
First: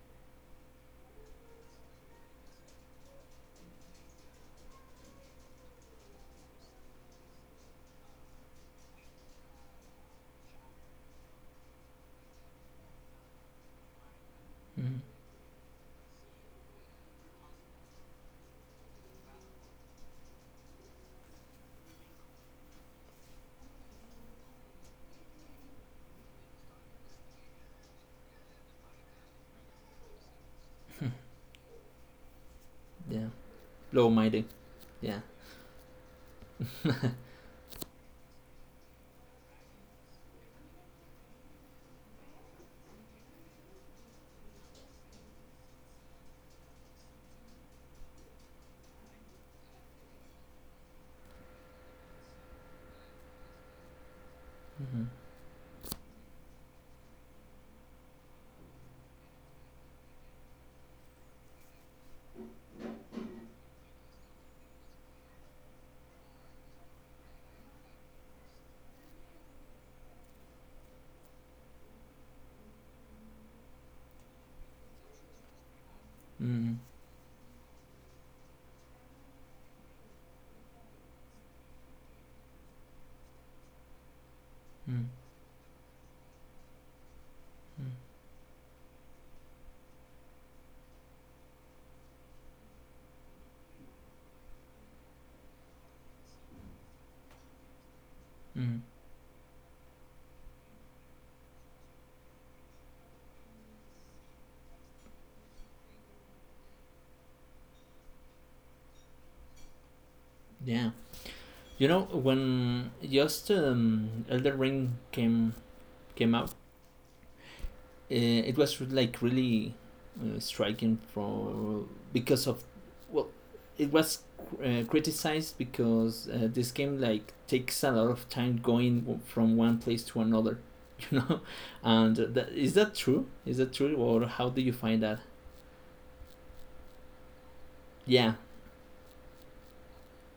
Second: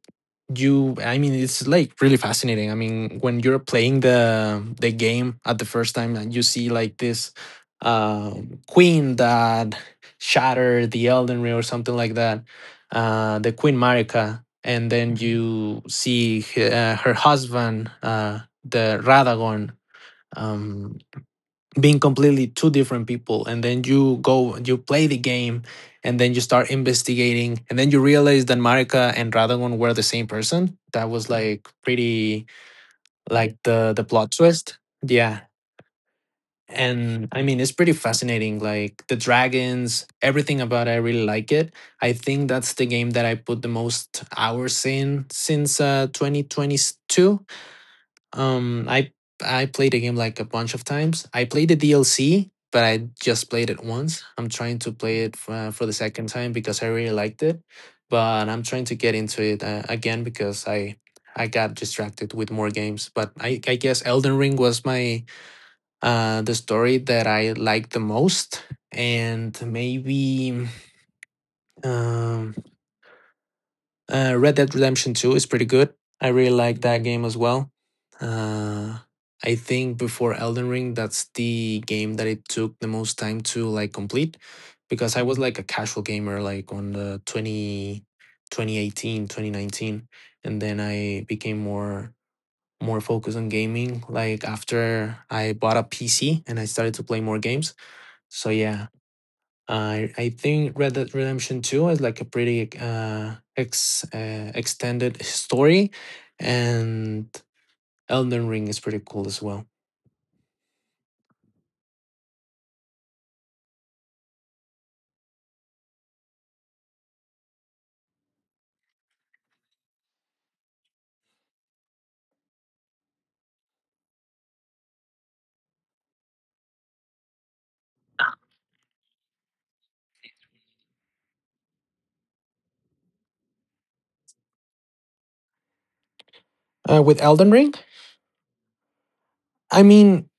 [SPEAKER 2] it's like really fascinating. I mean when you're playing the game at the first time and you see like this queen that shattered the Elden Ring or something like that, the queen Marika, and
[SPEAKER 1] mm,
[SPEAKER 2] then you see her husband, the Radagon, um being completely two different people, and then you go you play the game, and then you start investigating and then you realize that Marika and Radagon were the same person. That was like pretty,
[SPEAKER 1] yeah,
[SPEAKER 2] like the
[SPEAKER 1] low
[SPEAKER 2] plot
[SPEAKER 1] mighty.
[SPEAKER 2] twist.
[SPEAKER 1] Yeah.
[SPEAKER 2] Yeah. And I mean it's pretty fascinating, like the dragons, everything about it I really like it. I think that's the game that I put the most hours in since 2022. um, I I played the game like a bunch of times. I played the DLC, but I just played it once. I'm trying to
[SPEAKER 1] Mm-hmm.
[SPEAKER 2] play it for the second time because I really liked it, but I'm trying to get into it again because I got distracted with more games. But I guess Elden Ring was my the story that I liked the most, and maybe um. Red Dead Redemption 2 is pretty good. I really
[SPEAKER 1] Mm,
[SPEAKER 2] like that game as well. Uh, I think before Elden Ring, that's the game that it took the most time to like complete
[SPEAKER 1] mm,
[SPEAKER 2] because I was like a casual gamer like on the
[SPEAKER 1] mm,
[SPEAKER 2] twenty 2018 2019, and then I became more more focused on gaming like after I bought a PC and I started to play more games. So
[SPEAKER 1] mm,
[SPEAKER 2] yeah, I think Red Dead Redemption 2 is like a pretty ex extended story, and Elden Ring is pretty cool as well.
[SPEAKER 1] yeah. You know, when just Elder Ring came out, it was like really striking for because of it was criticized because this game like takes a lot of time going from one place to another, you know. And that, is that true? Is that true, or how do you find that?
[SPEAKER 2] With Elden Ring,
[SPEAKER 1] Yeah.
[SPEAKER 2] I mean,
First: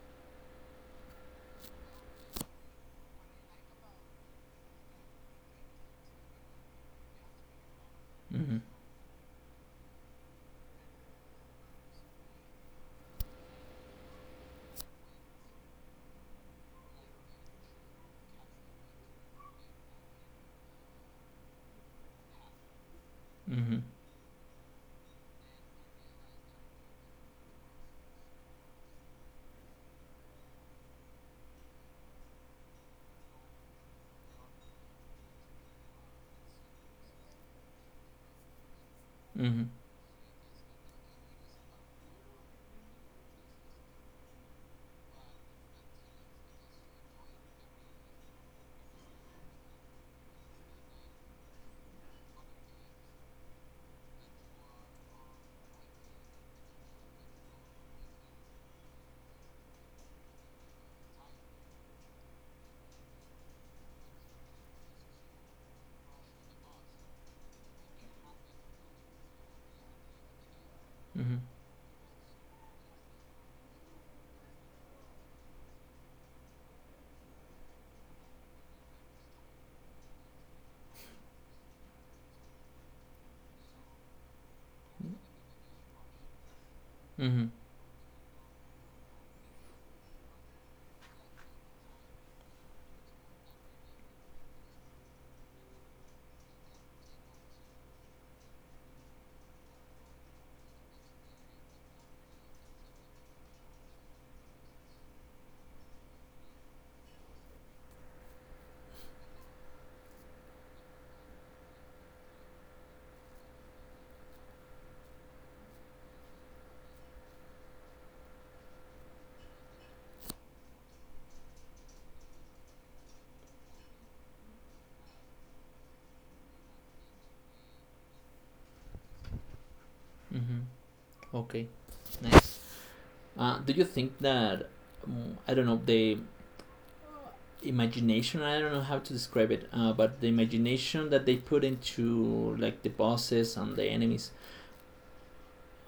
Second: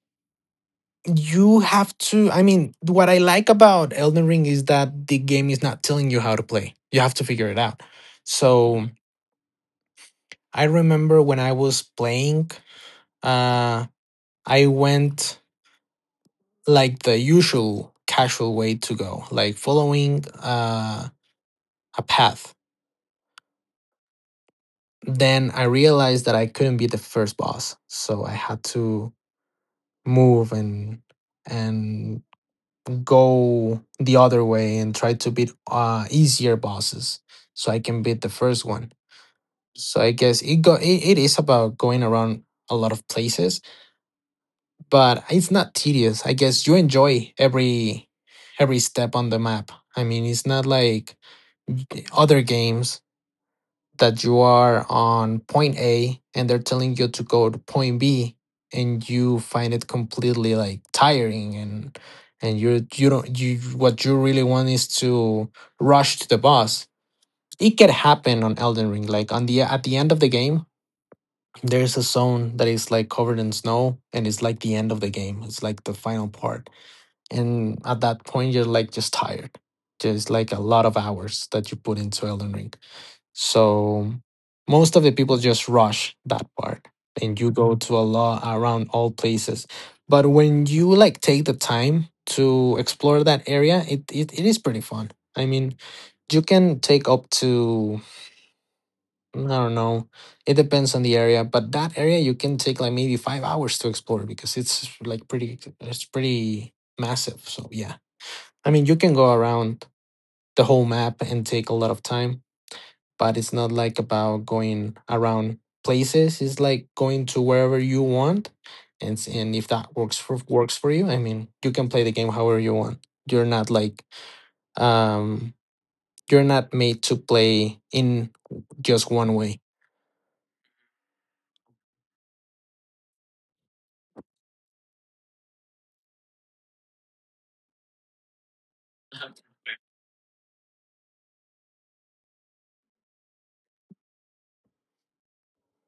[SPEAKER 2] you have to. I mean, what I like about Elden Ring is that the game is not telling you how to play. You have to figure it out.
[SPEAKER 1] Mhm.
[SPEAKER 2] So I remember when I was playing, uh, I went like the usual casual way to go, like following a path,
[SPEAKER 1] Mhm.
[SPEAKER 2] then I realized that I couldn't be the first boss, so I had to move and go the other way and try to beat easier bosses so I can beat the first one.
[SPEAKER 1] Mhm.
[SPEAKER 2] So I guess it is about going around a lot of places, but it's not tedious. I guess you enjoy every step on the map. I mean, it's not like other games that you are on point A and they're telling you to go to point B and you find it completely like tiring, and you do not you what you really want is to rush to the boss. It can happen on Elden Ring. Like on the at the end of the game,
[SPEAKER 1] Mhm.
[SPEAKER 2] there's a zone that is like covered in snow and it's like the end of the game. It's like the final part. And at that point you're like just tired. There's like a lot of hours that you put into Elden Ring, so most of the people just rush that part and you
[SPEAKER 1] Mhm.
[SPEAKER 2] go to a lot around all places. But when you like take the time to explore that area, it is pretty fun. I mean, you can take up to, I don't know, it depends on the area, but that area you can take like maybe 5 hours to explore because it's pretty massive. So yeah, I mean, you can go around the whole map and take a lot of time but it's not like about going around places. It's like going to wherever you want, and and if that works for works for you, I mean, you can play the game however you want. You're not like um, you're not made to play in just one way.
[SPEAKER 1] Mhm. Okay. Nice. Do you think that I don't know the imagination? I don't know how to describe it, but the imagination that they put into like the bosses and the enemies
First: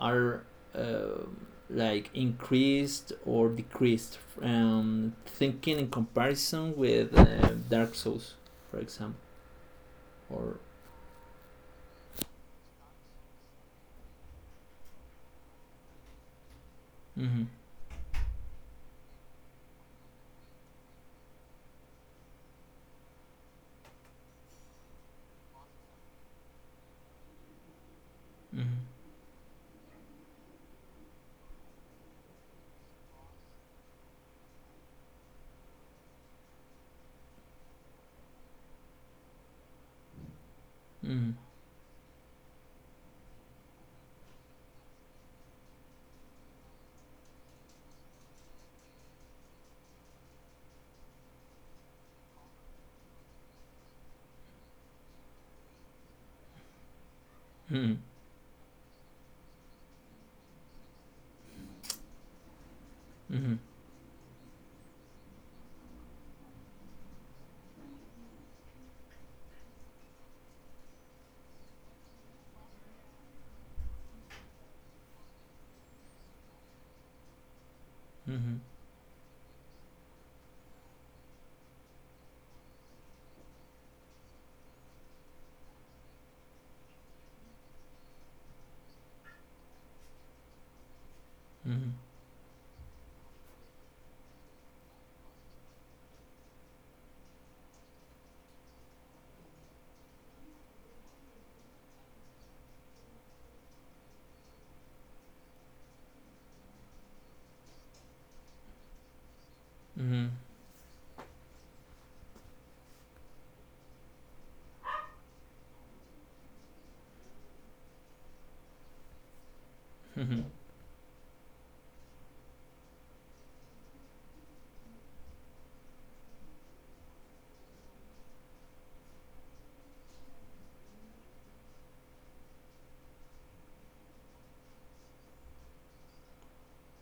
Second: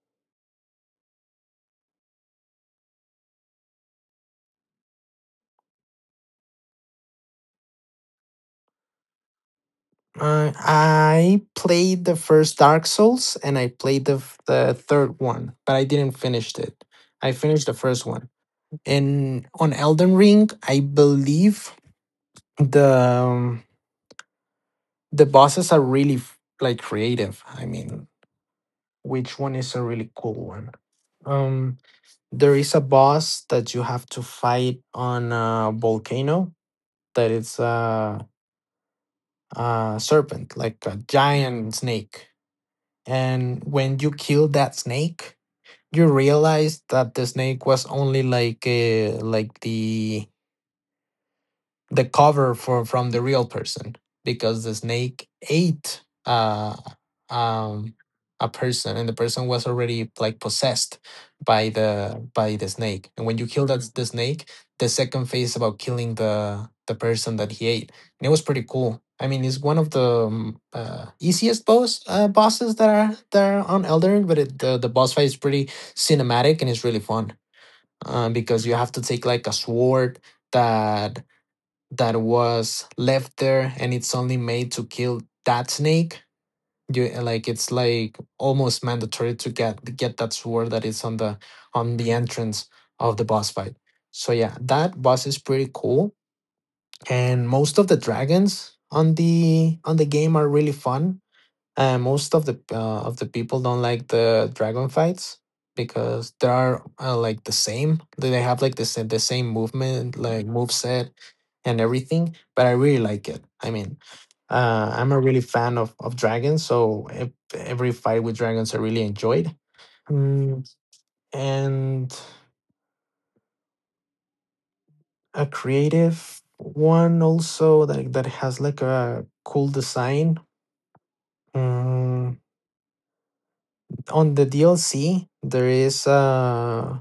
[SPEAKER 1] are uh, like increased or decreased. Thinking in comparison with Dark Souls, for example, or.
[SPEAKER 2] I played the first Dark Souls and I played the third one, but I didn't finish it. I
[SPEAKER 1] Mm-hmm,
[SPEAKER 2] finished the first one, and on Elden Ring, I believe the um, The bosses are really like creative. I mean,
[SPEAKER 1] mm-hmm,
[SPEAKER 2] which one is a really cool one? Um, there is a boss that you have to fight on a volcano that it's a serpent, like a giant snake. And when you kill that snake, you realize that the snake was only like the cover for from the real person because the snake ate
[SPEAKER 1] mm-hmm,
[SPEAKER 2] um a person, and the person was already like possessed by the snake. And when you
[SPEAKER 1] mm-hmm,
[SPEAKER 2] kill that the snake, the second phase about killing the person that he ate. And it was pretty cool. I mean, it's one of the easiest bosses that are on Elder, but the boss fight is pretty cinematic and it's really fun,
[SPEAKER 1] mm-hmm,
[SPEAKER 2] because you have to take like a sword that that was left there, and it's only made to kill that snake. You like it's like almost mandatory to get that sword that is on the entrance of the boss fight. So yeah, that boss is pretty cool. And most of the dragons on the game are really fun, and most of the people don't like the dragon fights because they are like the same. They have like the same
[SPEAKER 1] mm-hmm, mm-hmm,
[SPEAKER 2] movement,
[SPEAKER 1] mm-hmm,
[SPEAKER 2] like move set and everything. But I really like it. I mean, I'm a really fan of dragons, so every fight with dragons I really enjoyed.
[SPEAKER 1] mm-hmm. Mm-hmm,
[SPEAKER 2] Mm, and a creative one also that that has like a cool design. Mm, on the DLC, there is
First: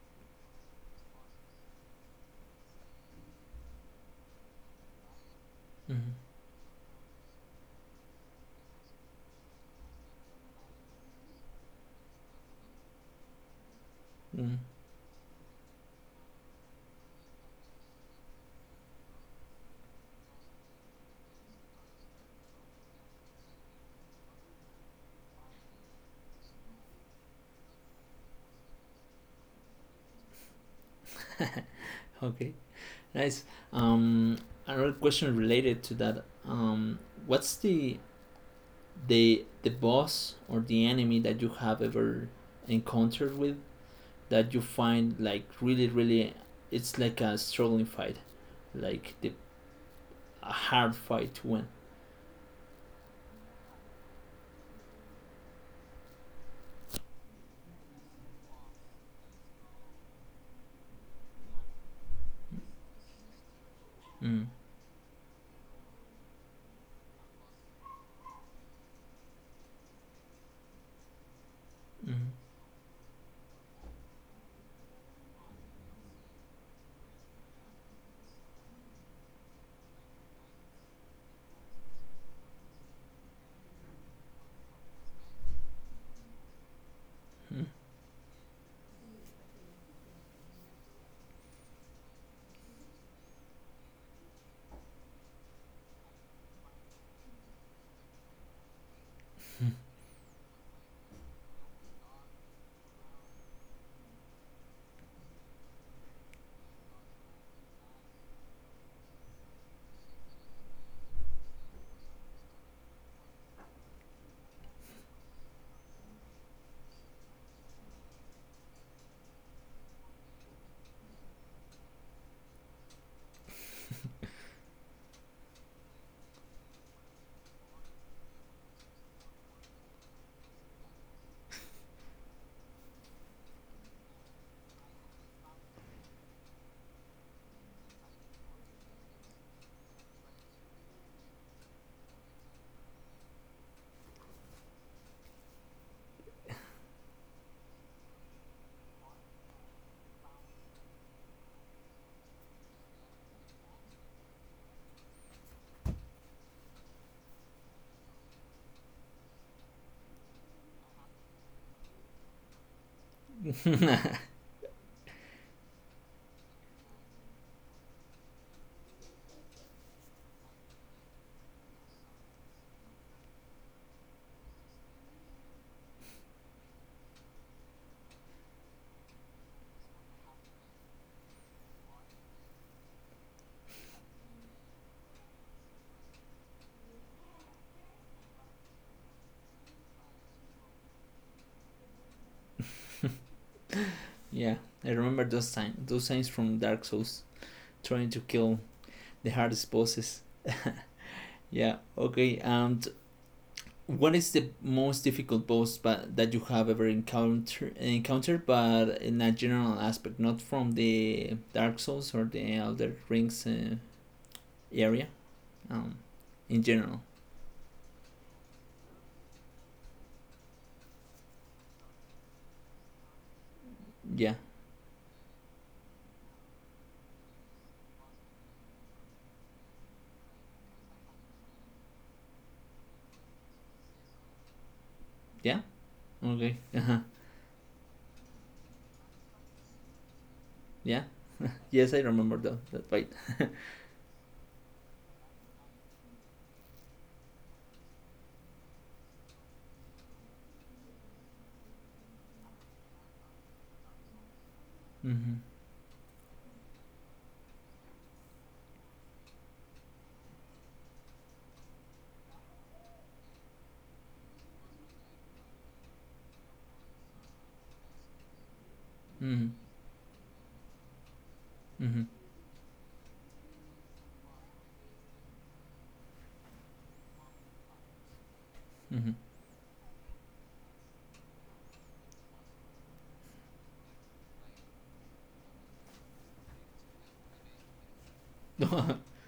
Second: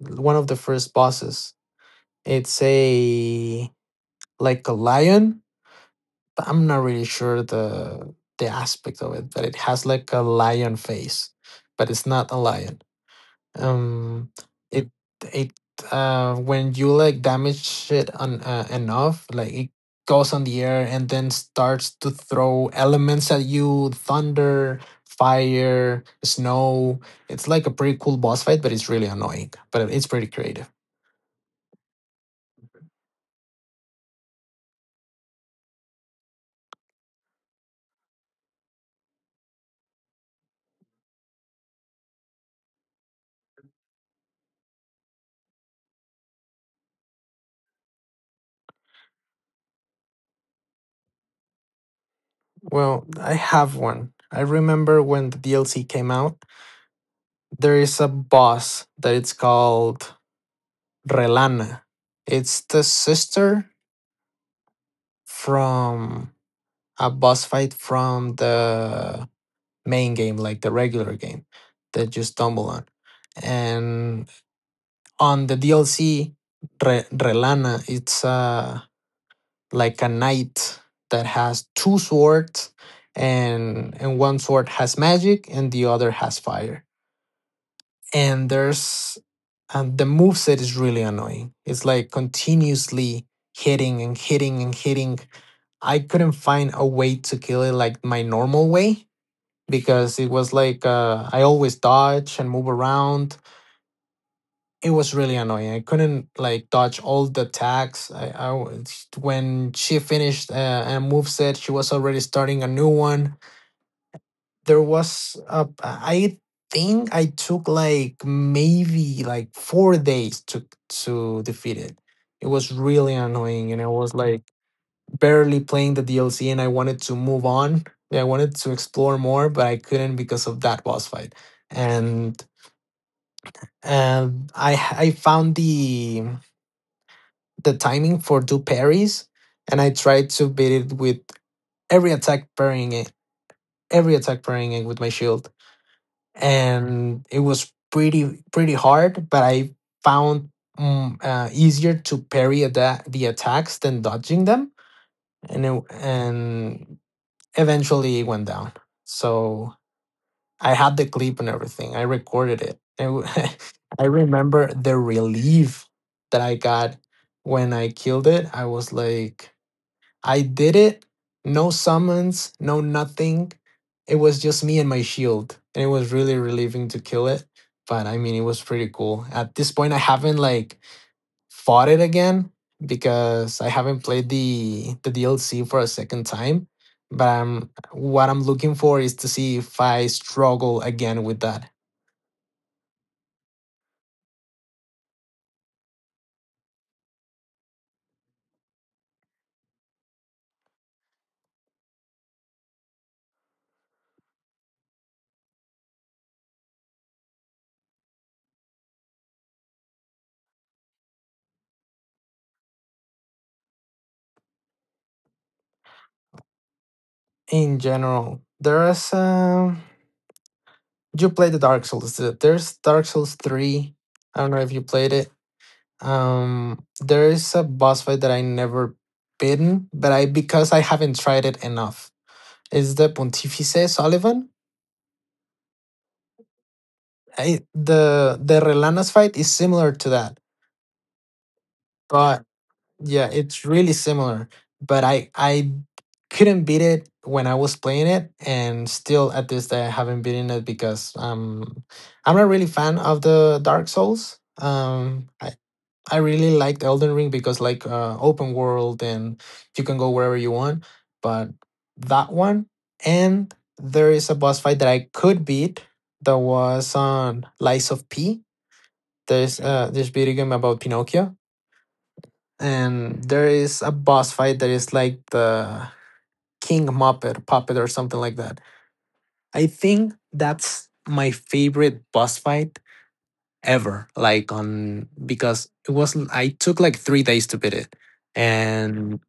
[SPEAKER 2] one of the first bosses. It's a like a lion,
[SPEAKER 1] mm-hmm.
[SPEAKER 2] but I'm not really sure the aspect of it, but it has like a lion face, but it's not a lion. Um
[SPEAKER 1] Mm-hmm.
[SPEAKER 2] it it When you like damage shit on enough, like it goes on the air and then starts to throw elements at you, thunder fire snow. It's like a pretty cool boss fight, but it's really annoying, but it's pretty creative.
[SPEAKER 1] Okay. Nice. Um, Another question related to that. What's the boss or the enemy that you have ever encountered with that you find like really it's like a struggling fight, like the a hard fight to win.
[SPEAKER 2] Well, I have one. I remember when the DLC came out, there is a boss that it's called Relana. It's the sister
[SPEAKER 1] Mm,
[SPEAKER 2] from a boss fight from the main game, like the regular game that you
[SPEAKER 1] mm,
[SPEAKER 2] stumble on. And on the DLC, Relana, it's like a knight that has two swords, and one sword has magic and the other has fire.
[SPEAKER 1] mm.
[SPEAKER 2] and there's and the moveset is really annoying. It's like continuously hitting and hitting and hitting. I couldn't find a way to kill it like my normal way because it was like I always dodge and move around. It was really annoying. I couldn't like dodge all the attacks. I when she finished a move set, she was already starting a new one. There was a, I think I took like maybe like 4 days to defeat it. It was really annoying, and I was like barely playing the DLC, and I wanted to move on. I wanted to explore more, but I couldn't because of that boss fight. And I found the timing for do parries, and I tried to beat it with every attack parrying it, every attack parrying it with my shield. And it was pretty pretty hard, but I found easier to parry the attacks than dodging them. And eventually it went down. So I had the clip and everything. I recorded it and remember the relief that I got when I killed it. I was like, I did it. No summons, no nothing. It was just me and my shield. And it was really relieving to kill it. But I mean, it was pretty cool. At this point, I haven't like fought it again because I haven't played the DLC for a second time. But I'm, what I'm looking for is to see if I struggle again with that.
[SPEAKER 1] Yeah, I remember those times from Dark Souls trying to kill the hardest bosses. Yeah. Okay. And what is the most difficult boss but that you have ever encountered but in a general aspect, not from the Dark Souls or the Elder Rings area? Um in general.
[SPEAKER 2] In general, there's you played the Dark Souls. There's Dark Souls three.
[SPEAKER 1] Yeah.
[SPEAKER 2] I don't know if you played it. There is a boss fight that I never beaten, but I because I haven't tried it enough. It's the Pontifice Sullivan?
[SPEAKER 1] Yeah? Okay. Uh-huh.
[SPEAKER 2] I, the Relanas fight is similar to that,
[SPEAKER 1] Yeah. Yes, I remember
[SPEAKER 2] but
[SPEAKER 1] that fight.
[SPEAKER 2] yeah, it's really similar. But I couldn't beat it when I was playing it, and still at this day I haven't beaten it because I'm not really fan of the Dark Souls.
[SPEAKER 1] Mhm.
[SPEAKER 2] I really liked Elden Ring because like open world and you can go wherever you want. But that one and there is a boss fight that I could beat that was on Lies of P.
[SPEAKER 1] Mhm.
[SPEAKER 2] There's this video game about Pinocchio,
[SPEAKER 1] Mhm.
[SPEAKER 2] and there is a boss fight that is like the King Muppet puppet or something like that.
[SPEAKER 1] Mhm.
[SPEAKER 2] I think that's my favorite boss fight ever, like on because it was I took like 3 days to beat it. and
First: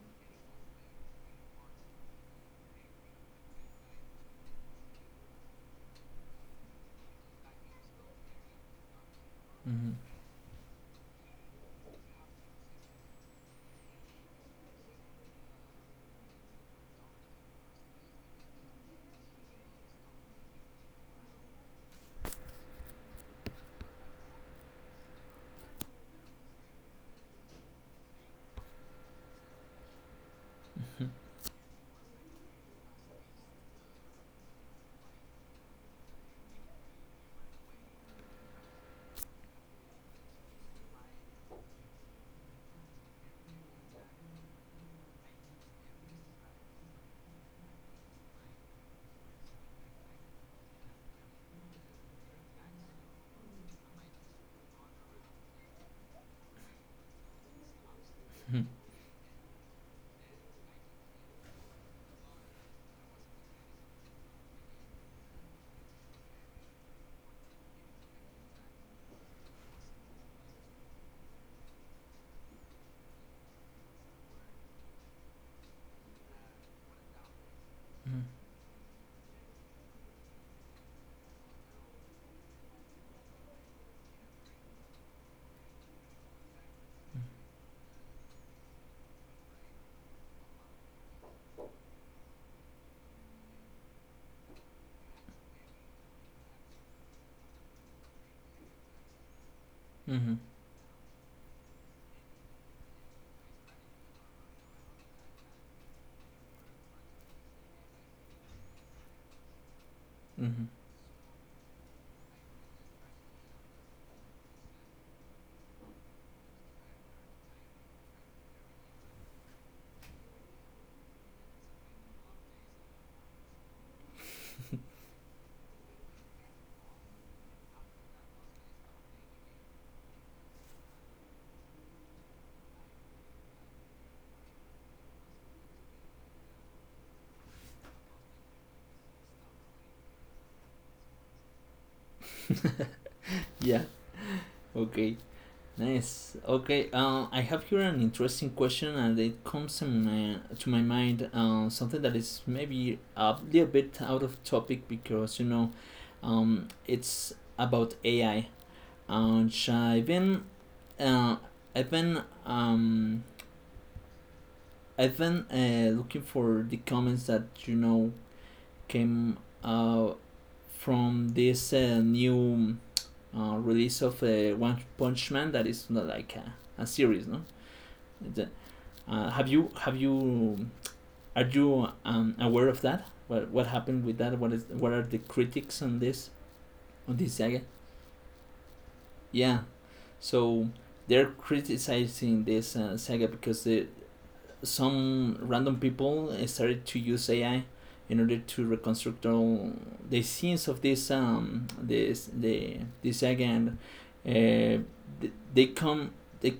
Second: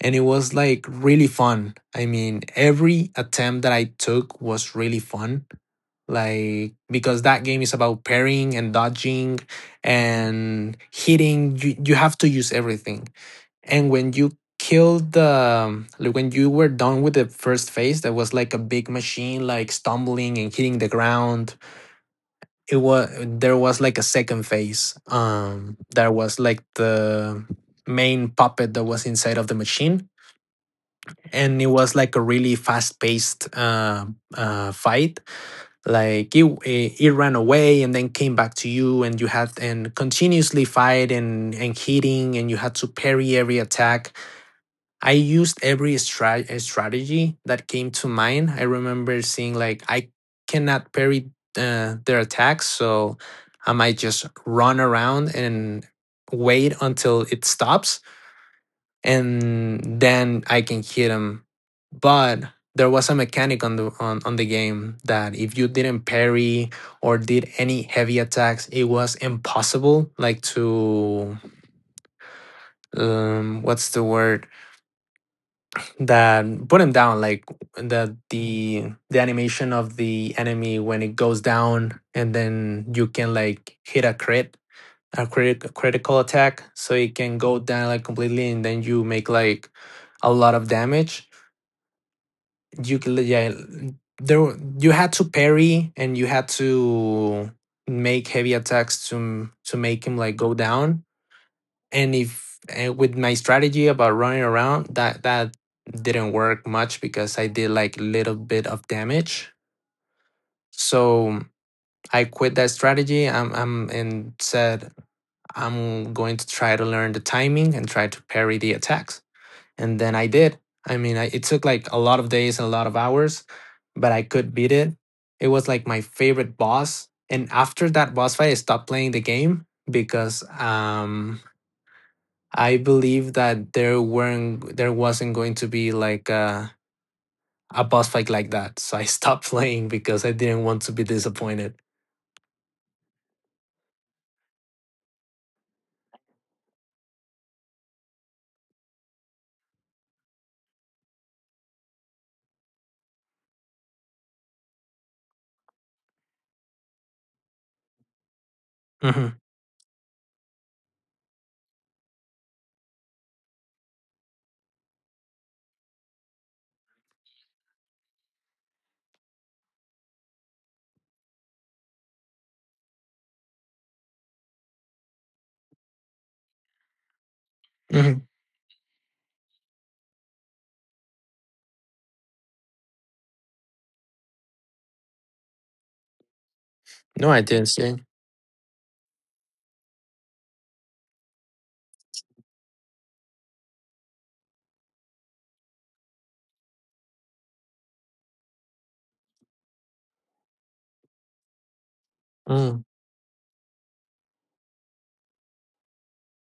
[SPEAKER 2] and it was like really fun. I mean, every attempt that I took was really fun, like because that game is about parrying and dodging
[SPEAKER 1] Mhm.
[SPEAKER 2] and hitting. You have to use everything. And when you killed the, like when you were done with the first phase, that was like a big machine like stumbling and hitting the ground. It was There was like a second phase. There was like the main puppet that was inside of the machine, and it was like a really fast-paced fight. Like it ran away and then came back to you, and you had and continuously fight and hitting, and you had to parry every attack. I used every strategy that came to mind. I remember seeing like I cannot parry their attacks, so I might just run around and wait until it stops, and then I can hit them. But there was a mechanic on the on the game that if you didn't parry or did any heavy attacks, it was impossible like to what's the word, that put him down, like
[SPEAKER 1] Mhm.
[SPEAKER 2] the
[SPEAKER 1] Mhm.
[SPEAKER 2] the animation of the enemy when it goes down and then you can like hit a crit, critical attack, so it can go down like completely and then you make like a lot of damage. You can, yeah, you had to parry and you had to make heavy attacks to make him like
[SPEAKER 1] Mhm.
[SPEAKER 2] go down. And if and with my strategy about running around, that that didn't work much because I did like little bit of damage.
[SPEAKER 1] Mhm.
[SPEAKER 2] So I quit that strategy. I'm and said, I'm going to try to learn the timing and try to parry the attacks. And then I did. I mean, I, it took like a lot of days and a lot of hours, but I could beat it. It was like my favorite boss, and after that boss fight I stopped playing the game because I believe that there weren't, there wasn't going to be like a boss fight like that. So I stopped playing because I didn't want to be disappointed.
[SPEAKER 1] Yeah. Okay. Nice. Okay. I have here an interesting question, and it comes to my mind. Something that is maybe a little bit out of topic because it's about AI.
[SPEAKER 2] hmm
[SPEAKER 1] And so uh, I've been, um, I've been looking for the comments that you know came from this new release of One Punch Man that is not like a series, no?
[SPEAKER 2] hmm
[SPEAKER 1] It's have you Are you aware of that? What happened with that? What are the critics on this on
[SPEAKER 2] No,
[SPEAKER 1] this
[SPEAKER 2] I
[SPEAKER 1] saga?
[SPEAKER 2] didn't see.
[SPEAKER 1] Yeah, so they're criticizing this saga because the some random people started to use AI in order to reconstruct all the scenes of this um this the
[SPEAKER 2] Mm.
[SPEAKER 1] this saga and uh, they come they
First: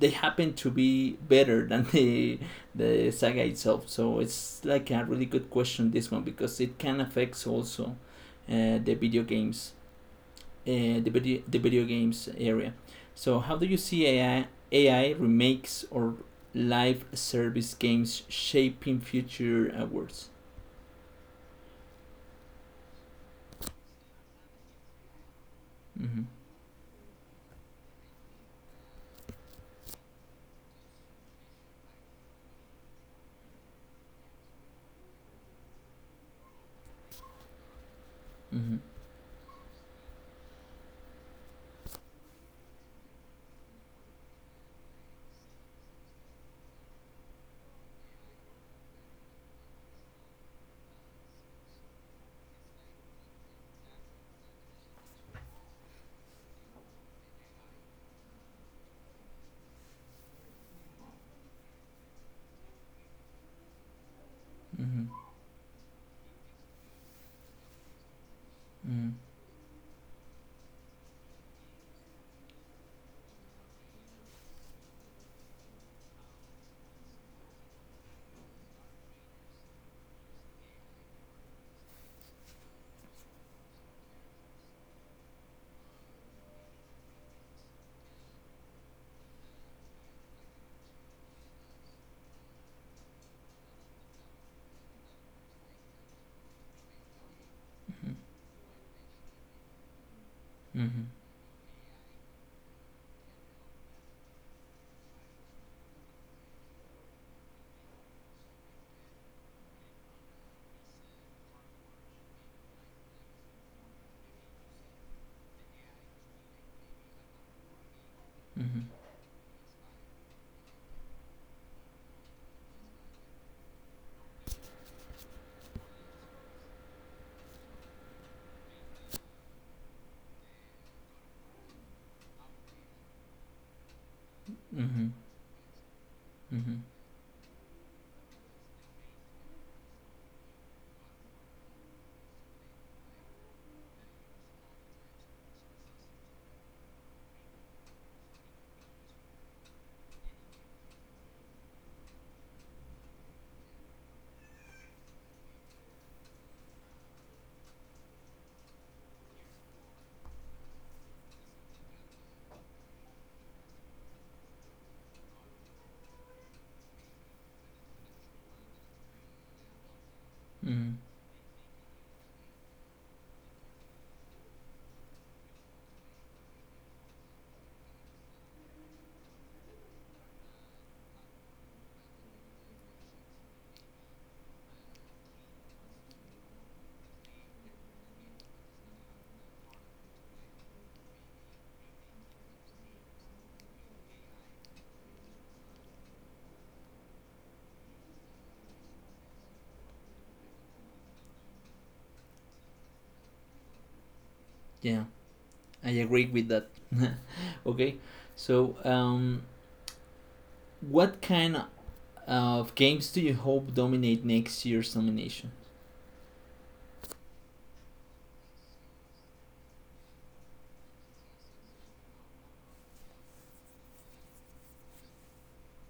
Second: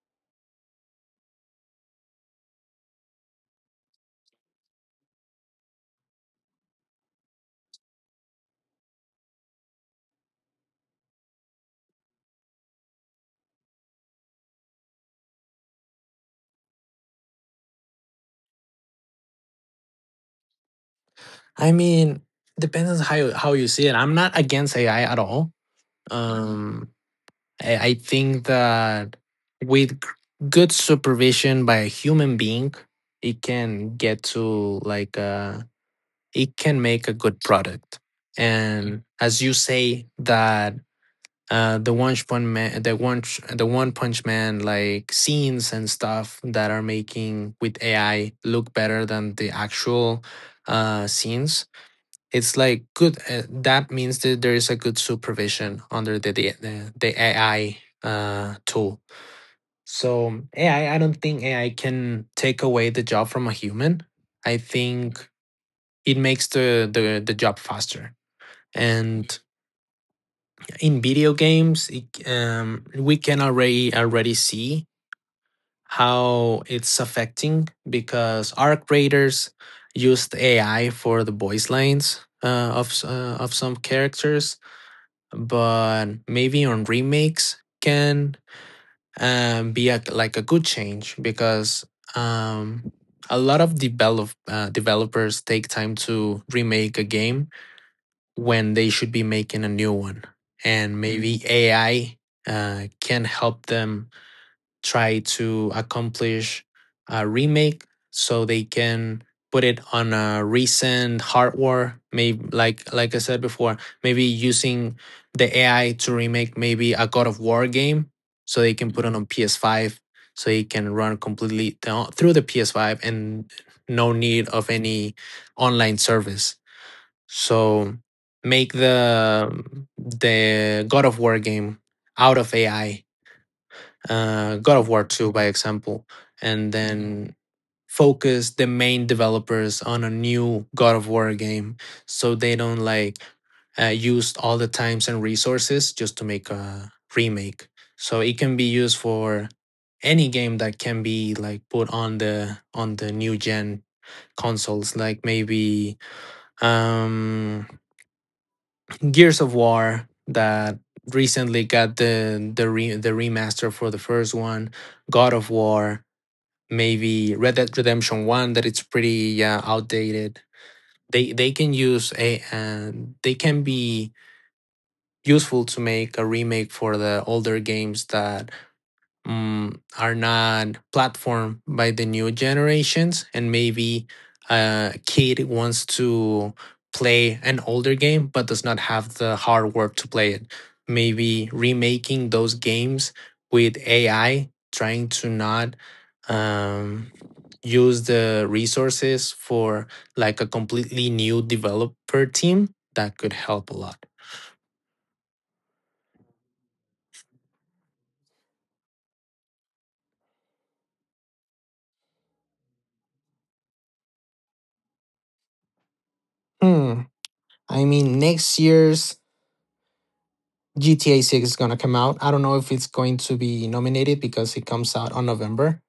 [SPEAKER 1] they happen to be better than the saga itself. So it's like a really good question this one because it can affect also uh, the video games, the video games area. So how do you see AI remakes or live service games shaping future awards?
[SPEAKER 2] I mean, depends on how how you see it. I'm not against AI at all.
[SPEAKER 1] Mm-hmm.
[SPEAKER 2] Um, I think that with good supervision by a human being, it can get to like it can make a good product.
[SPEAKER 1] Mm-hmm.
[SPEAKER 2] And as you say that, the one punch man, the one punch man like scenes and stuff that are making with AI look better than the actual scenes, it's like good. That means that there is a good supervision under the AI tool. So AI, I don't think AI can take away the job from a human. I think it makes the job faster.
[SPEAKER 1] Mm-hmm.
[SPEAKER 2] And in video games, it, we can already see how it's affecting because our creators used AI for the voice lines of some characters. But maybe on remakes can be a, like a good change because um, a lot of developers take time to remake a game when they should be making a new one.
[SPEAKER 1] Mm-hmm.
[SPEAKER 2] And
[SPEAKER 1] Mm-hmm.
[SPEAKER 2] maybe AI can help them try to accomplish a remake so they can put it on a recent hardware, maybe, like I said before. Maybe using the AI to remake maybe a God of War game, so they
[SPEAKER 1] Mm-hmm.
[SPEAKER 2] can put it on PS5, so it can run completely down, through the PS5 and no need of any online service. So make the God of War game out of AI, God
[SPEAKER 1] Mm-hmm.
[SPEAKER 2] of War
[SPEAKER 1] Mm-hmm.
[SPEAKER 2] 2, by example, and
[SPEAKER 1] Mm-hmm.
[SPEAKER 2] then focus the main developers on a new God of War game, so they don't like used all the times and resources just to make a remake. So it can be used for any game that can be like put on the new gen consoles, like maybe um Gears of War, that recently got the the remaster for the first one, God of War, maybe Red Dead Redemption One, that it's pretty yeah outdated.
[SPEAKER 1] Mm-hmm.
[SPEAKER 2] They can use a and they can be useful to make a remake for the older games that are not platformed by the new generations, and maybe a kid wants to play an older game but does not have the hardware to play it. Maybe remaking those games with ai, trying to not um, use the resources for like a completely new developer team, that could help a lot.
[SPEAKER 1] Yeah, I agree with that. Okay, so What kind of games do you hope dominate next year's nomination?
[SPEAKER 2] Hmm. i mean next year's GTA 6 is going to come out. I don't know if it's going to be nominated because it comes out on November.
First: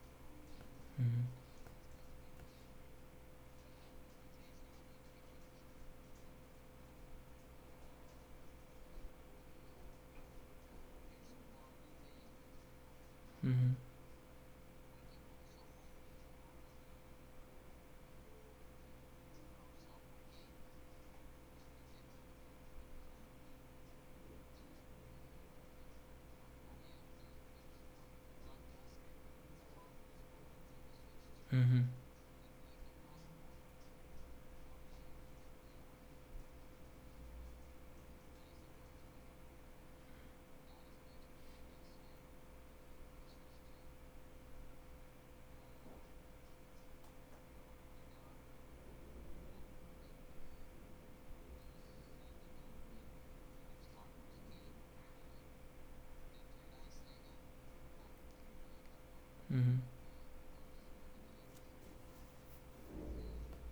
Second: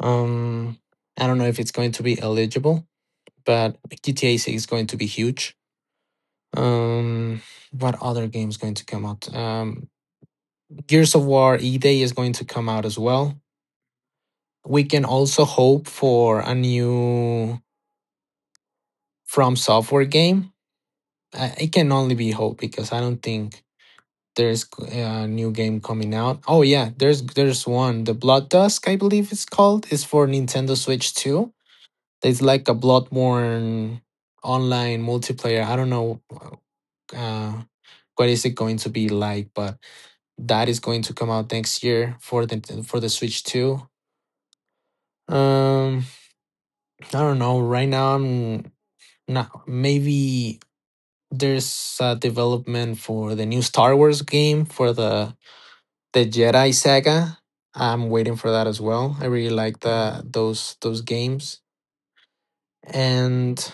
[SPEAKER 2] Um,
[SPEAKER 1] Mm-hmm.
[SPEAKER 2] I don't know if it's going to be eligible, but GTA 6 is going to be huge. Um, what other game is going to come out? Gears of War E Day is going to come out as well.
[SPEAKER 1] Mm-hmm.
[SPEAKER 2] We can also hope for a new From Software game. It can only be hope because I don't think there's a new game coming out. Oh yeah, there's one. The Blood Dusk, I believe it's called, is for Nintendo Switch 2.
[SPEAKER 1] Mm-hmm.
[SPEAKER 2] It's like a Bloodborne online multiplayer. I don't know uh, what is it going to be like, but that is going to come out next year for the Switch 2. Um, I don't know. Right now, I'm not. Maybe there's a development for the new Star Wars game for the Jedi Saga. I'm waiting for that as well. I really
[SPEAKER 1] Mm-hmm.
[SPEAKER 2] like the those games and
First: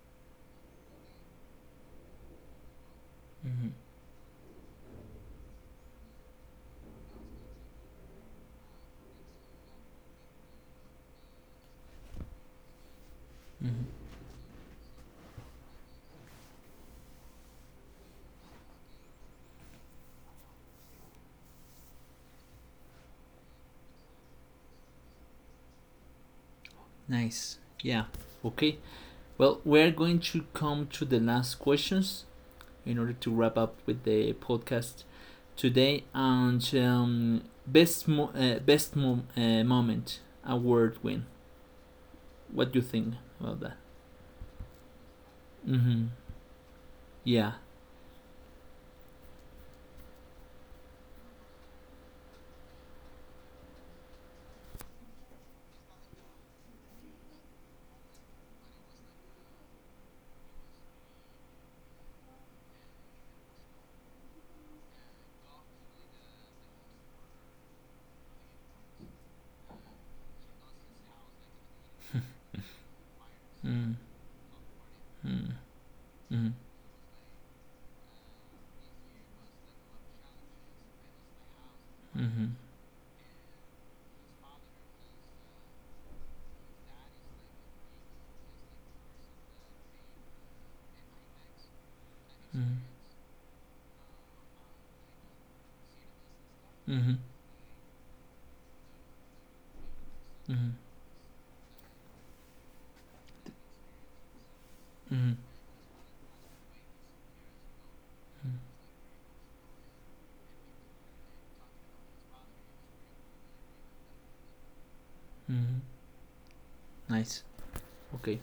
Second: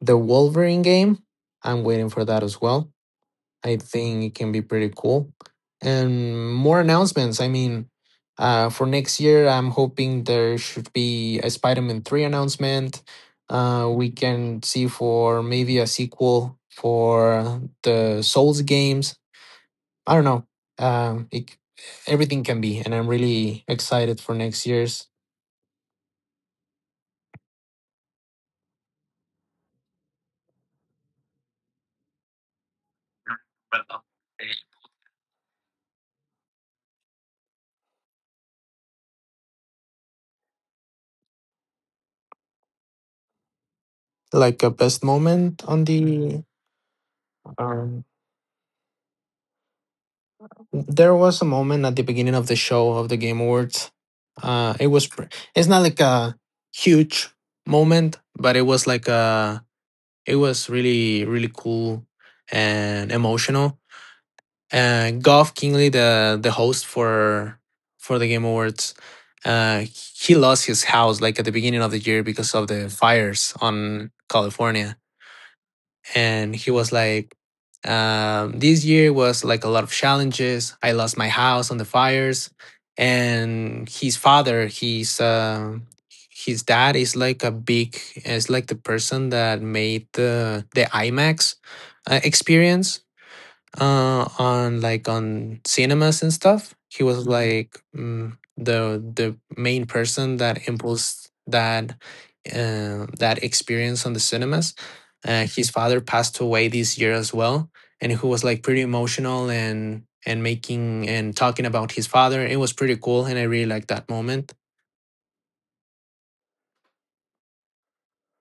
[SPEAKER 2] the Wolverine game. I'm waiting for that as well.
[SPEAKER 1] Mm-hmm.
[SPEAKER 2] I think it can be pretty cool. And more announcements. I mean, for next year, I'm hoping there should be a Spider-Man three announcement. We
[SPEAKER 1] Mm-hmm.
[SPEAKER 2] can see for maybe a sequel for the Souls games. I don't know. Um, it, c- Everything can be, and I'm really excited for next year's.
[SPEAKER 1] Nice. Yeah. Okay. Well, we're going to come to the last questions in order to wrap up with the podcast today. And best moment award win. What do you think about that?
[SPEAKER 2] Like a best moment on
[SPEAKER 1] Mm-hmm.
[SPEAKER 2] the.
[SPEAKER 1] Yeah.
[SPEAKER 2] Um, there was a moment at the beginning of the show of the Game Awards. Uh, it was. pr- It's not like a huge moment, but it was like a. It was really cool and emotional. Goff Kingley, the host for the Game Awards, uh, he lost his house like at the beginning of the year because of the fires
[SPEAKER 1] Mm-hmm.
[SPEAKER 2] on California,
[SPEAKER 1] Mm-hmm. Mm-hmm.
[SPEAKER 2] and he was like, "This year was like a lot of challenges. I lost my house on the
[SPEAKER 1] Mm-hmm.
[SPEAKER 2] fires, and his father, he's." His dad is like a big, is like the person that made the IMAX
[SPEAKER 1] Mm-hmm.
[SPEAKER 2] experience on like on cinemas and stuff. He was like the main person that
[SPEAKER 1] Mm-hmm.
[SPEAKER 2] imposed that that experience on the cinemas.
[SPEAKER 1] Mm-hmm.
[SPEAKER 2] His father passed away this year as well, and who was
[SPEAKER 1] Mm-hmm.
[SPEAKER 2] like pretty emotional, and making and talking about his father. It was pretty cool, and I really liked that moment.
[SPEAKER 1] Mm-hmm. Nice. Okay.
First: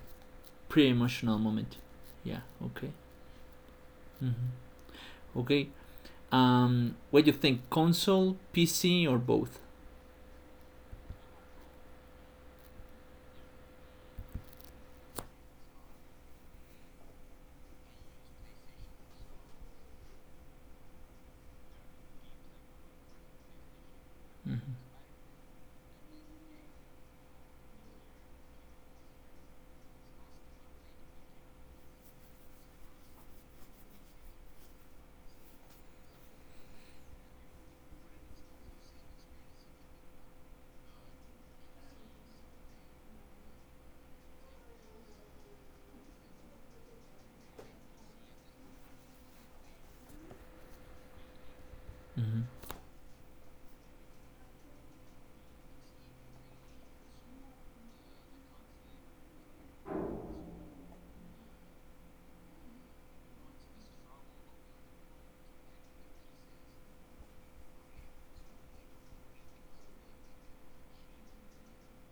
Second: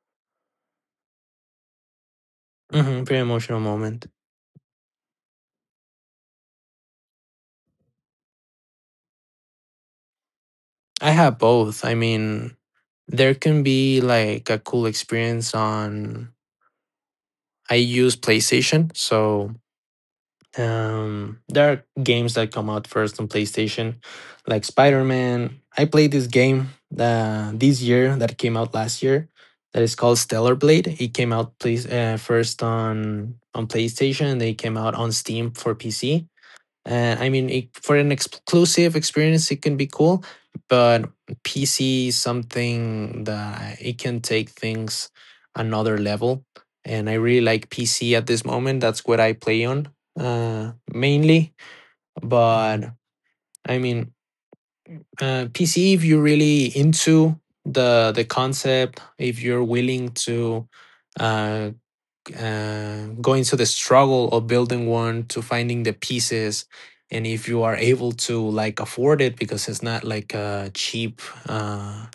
[SPEAKER 1] Pretty emotional moment. Yeah. Okay.
[SPEAKER 2] Very emotional moment.
[SPEAKER 1] Mm-hmm. Okay. What do you think? Console, PC, or both?
[SPEAKER 2] I have both. I mean, there can be like a cool experience on. I use PlayStation, so. There are games that come out first on PlayStation, like Spider
[SPEAKER 1] Mm-hmm.
[SPEAKER 2] Man. I played this game this year that came out last year. That is called Stellar Blade. It came out please first on PlayStation, and they came out on Steam for PC. And I mean, it, for an exclusive experience, it can be cool, but PC is something that it can take things another level. And I really like PC at this moment. That's what I play on mainly.
[SPEAKER 1] Mm-hmm.
[SPEAKER 2] But I mean, PC, if you're really into the concept, if you're willing to uh, going to the struggle of building one, to finding the pieces, and if you are able to like afford it, because it's not like a cheap uh,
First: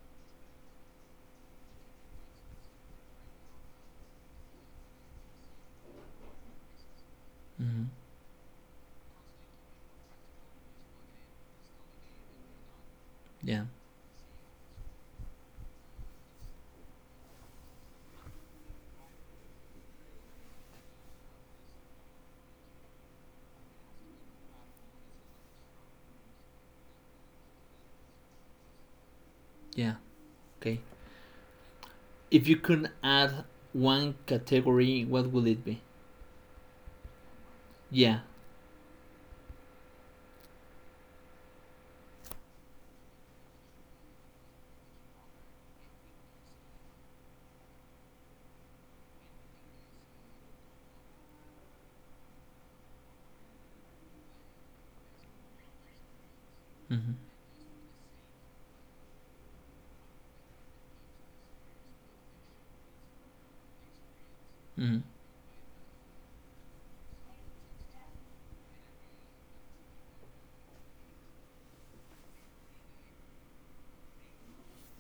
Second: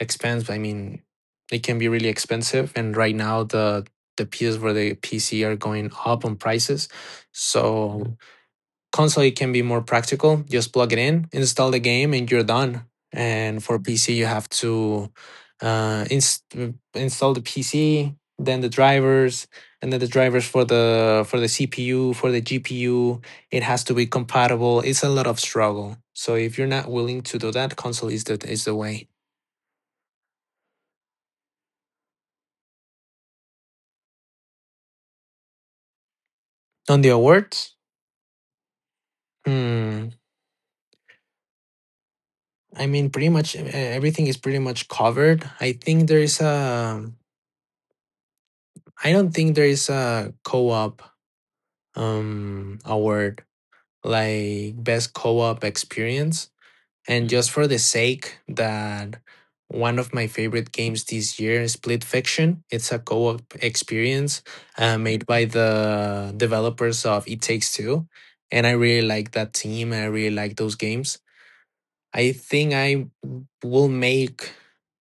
[SPEAKER 2] expense. I mean, it can be really expensive, and right now the pieces for the pc are going up on prices.
[SPEAKER 1] Mm-hmm.
[SPEAKER 2] So console, it can be more practical, just plug it in, install the game, and you're done. And
[SPEAKER 1] Yeah.
[SPEAKER 2] for pc you have to uh, inst- install the pc, then the drivers, and then the drivers for the cpu, for the gpu. It has to be compatible. It's a lot of struggle, so if you're not willing to do that, console is the way.
[SPEAKER 1] Yeah. Okay. If you could add one category, what would it be?
[SPEAKER 2] On the awards.
[SPEAKER 1] Yeah.
[SPEAKER 2] hmm, I mean, pretty much everything is pretty much covered. I think there is a, I don't think there is a co-op award, like best co-op experience.
[SPEAKER 1] Mm-hmm.
[SPEAKER 2] And Mm. Just for the sake that one of my favorite games this year is Split Fiction. It's a co-op experience
[SPEAKER 1] Mm-hmm.
[SPEAKER 2] made by the developers of It Takes Two. And I really like that team, I really like those games. I think I will make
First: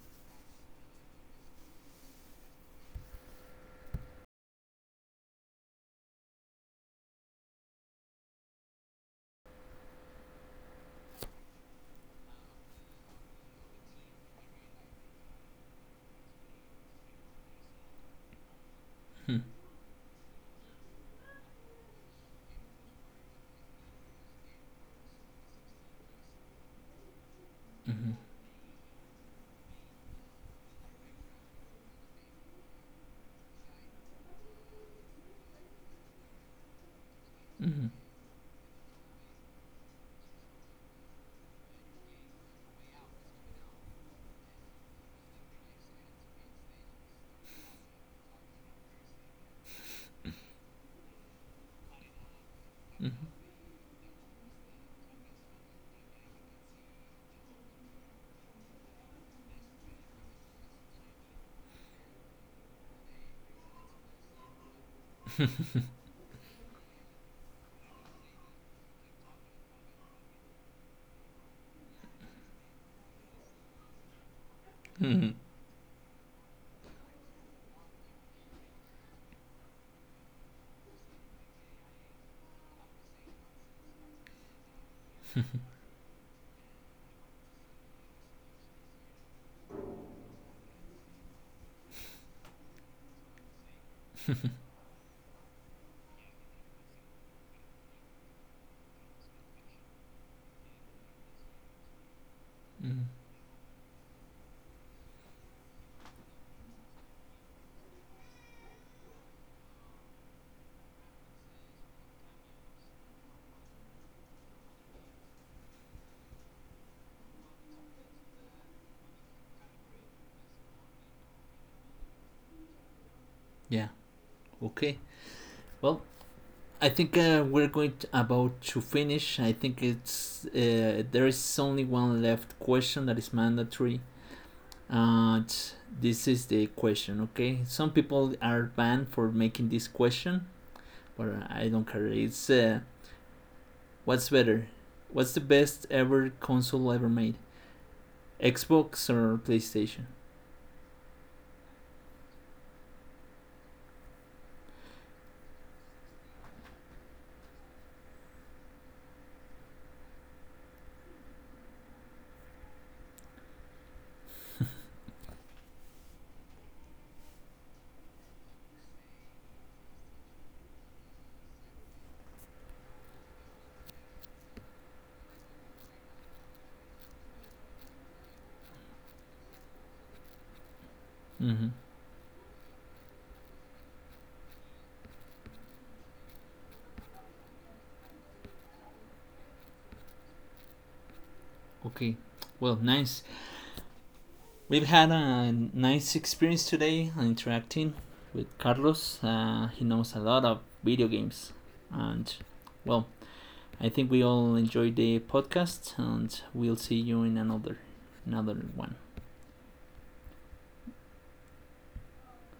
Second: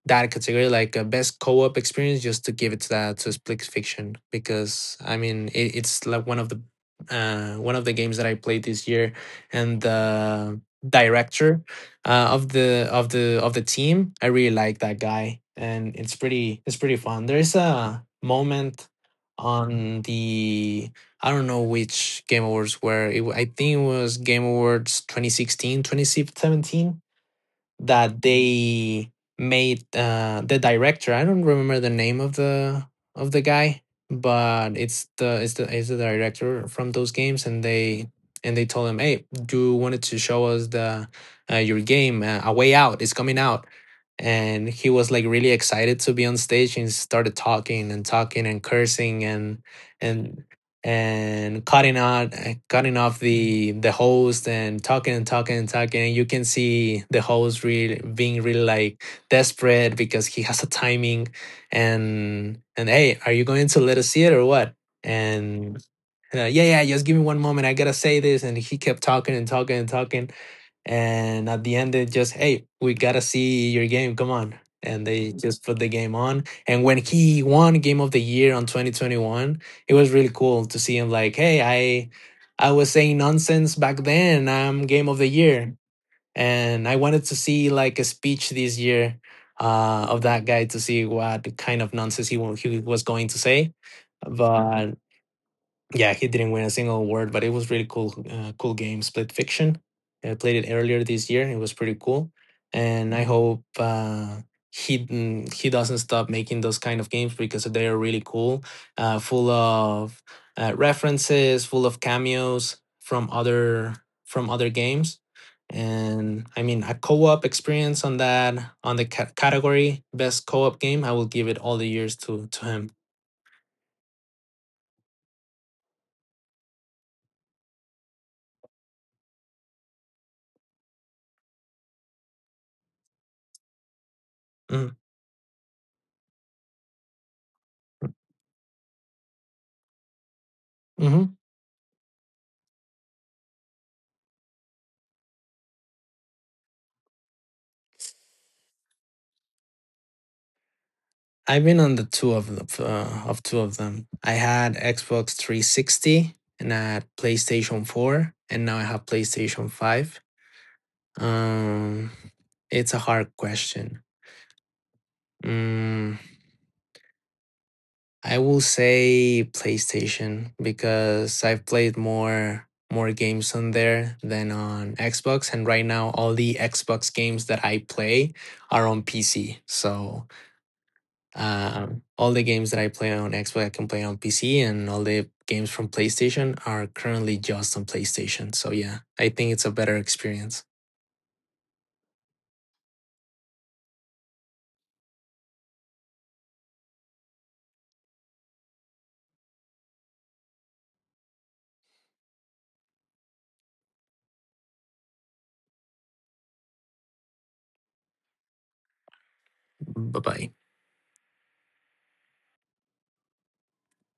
[SPEAKER 2] that category like a best co-op experience, just to give it to that, to Split Fiction, because I mean, it's like one of the games that I played this year. And the director of the of the team, I really like that guy, and it's pretty, it's pretty fun. There's a moment on the, I don't know which Game Awards were. I think it was Game Awards 2016, 2017,
[SPEAKER 1] Mm-hmm.
[SPEAKER 2] that they made the director, I don't remember the name of the guy, but it's the it's the it's the director from those games. And
[SPEAKER 1] Mm-hmm.
[SPEAKER 2] they, and they told him, hey, you wanted to show us the your game. A Way Out is coming out. And he was like really excited to be on stage, and started talking and talking and cursing and and cutting out cutting off
[SPEAKER 1] Mm-hmm.
[SPEAKER 2] the host, and talking and talking and talking. You can see the host really being really like desperate because he has a timing, and hey, are you going to let us see it or what? And yeah yeah, just give me one moment, I gotta say this. And he kept talking and talking and talking. And at the end, they just, hey, we got to see your game. Come on. And
[SPEAKER 1] Mm-hmm.
[SPEAKER 2] they just put the game on. And when he won Game of the Year on 2021, it was really cool to see him like, hey, I was saying nonsense back then. I'm Game of the Year. And I wanted to see like a speech this year of that guy, to see what kind of nonsense he was going to say. But yeah, he didn't win a single award, but it was really cool, cool game, Split Fiction. I played it earlier this year. It was pretty cool,
[SPEAKER 1] Mm-hmm.
[SPEAKER 2] and I hope he doesn't stop making those kind of games, because they are really cool, full of references, full of cameos from other games. And I mean, a co-op experience on that, on the category best co-op game, I will give it all the years to him.
[SPEAKER 1] Yeah. Okay. Well, I think we're about to finish. I think it's there is only one left question that is mandatory.
[SPEAKER 2] Mm-hmm.
[SPEAKER 1] And this is the question, okay? Some people are banned for making this question, but I don't care. It's what's better? What's the best ever console ever made? Xbox or PlayStation?
[SPEAKER 2] I've been on the two of the, of two of them. I had Xbox 360, and I had PlayStation 4, and now I have PlayStation 5. Um, it's a hard question. Mm, I will say PlayStation because I've played more more games on there than on Xbox, and right now all the Xbox games that I play are on PC. So
[SPEAKER 1] Mm-hmm.
[SPEAKER 2] All the games that I play on Xbox, I can play on PC, and all the games from PlayStation are currently just on PlayStation. So yeah, I think it's a better experience.
[SPEAKER 1] Okay. Well, nice. We've had a nice experience today interacting with Carlos. He knows a lot of video games. And, well, I think we all enjoyed the podcast, and we'll see you in another one.
[SPEAKER 2] Bye bye.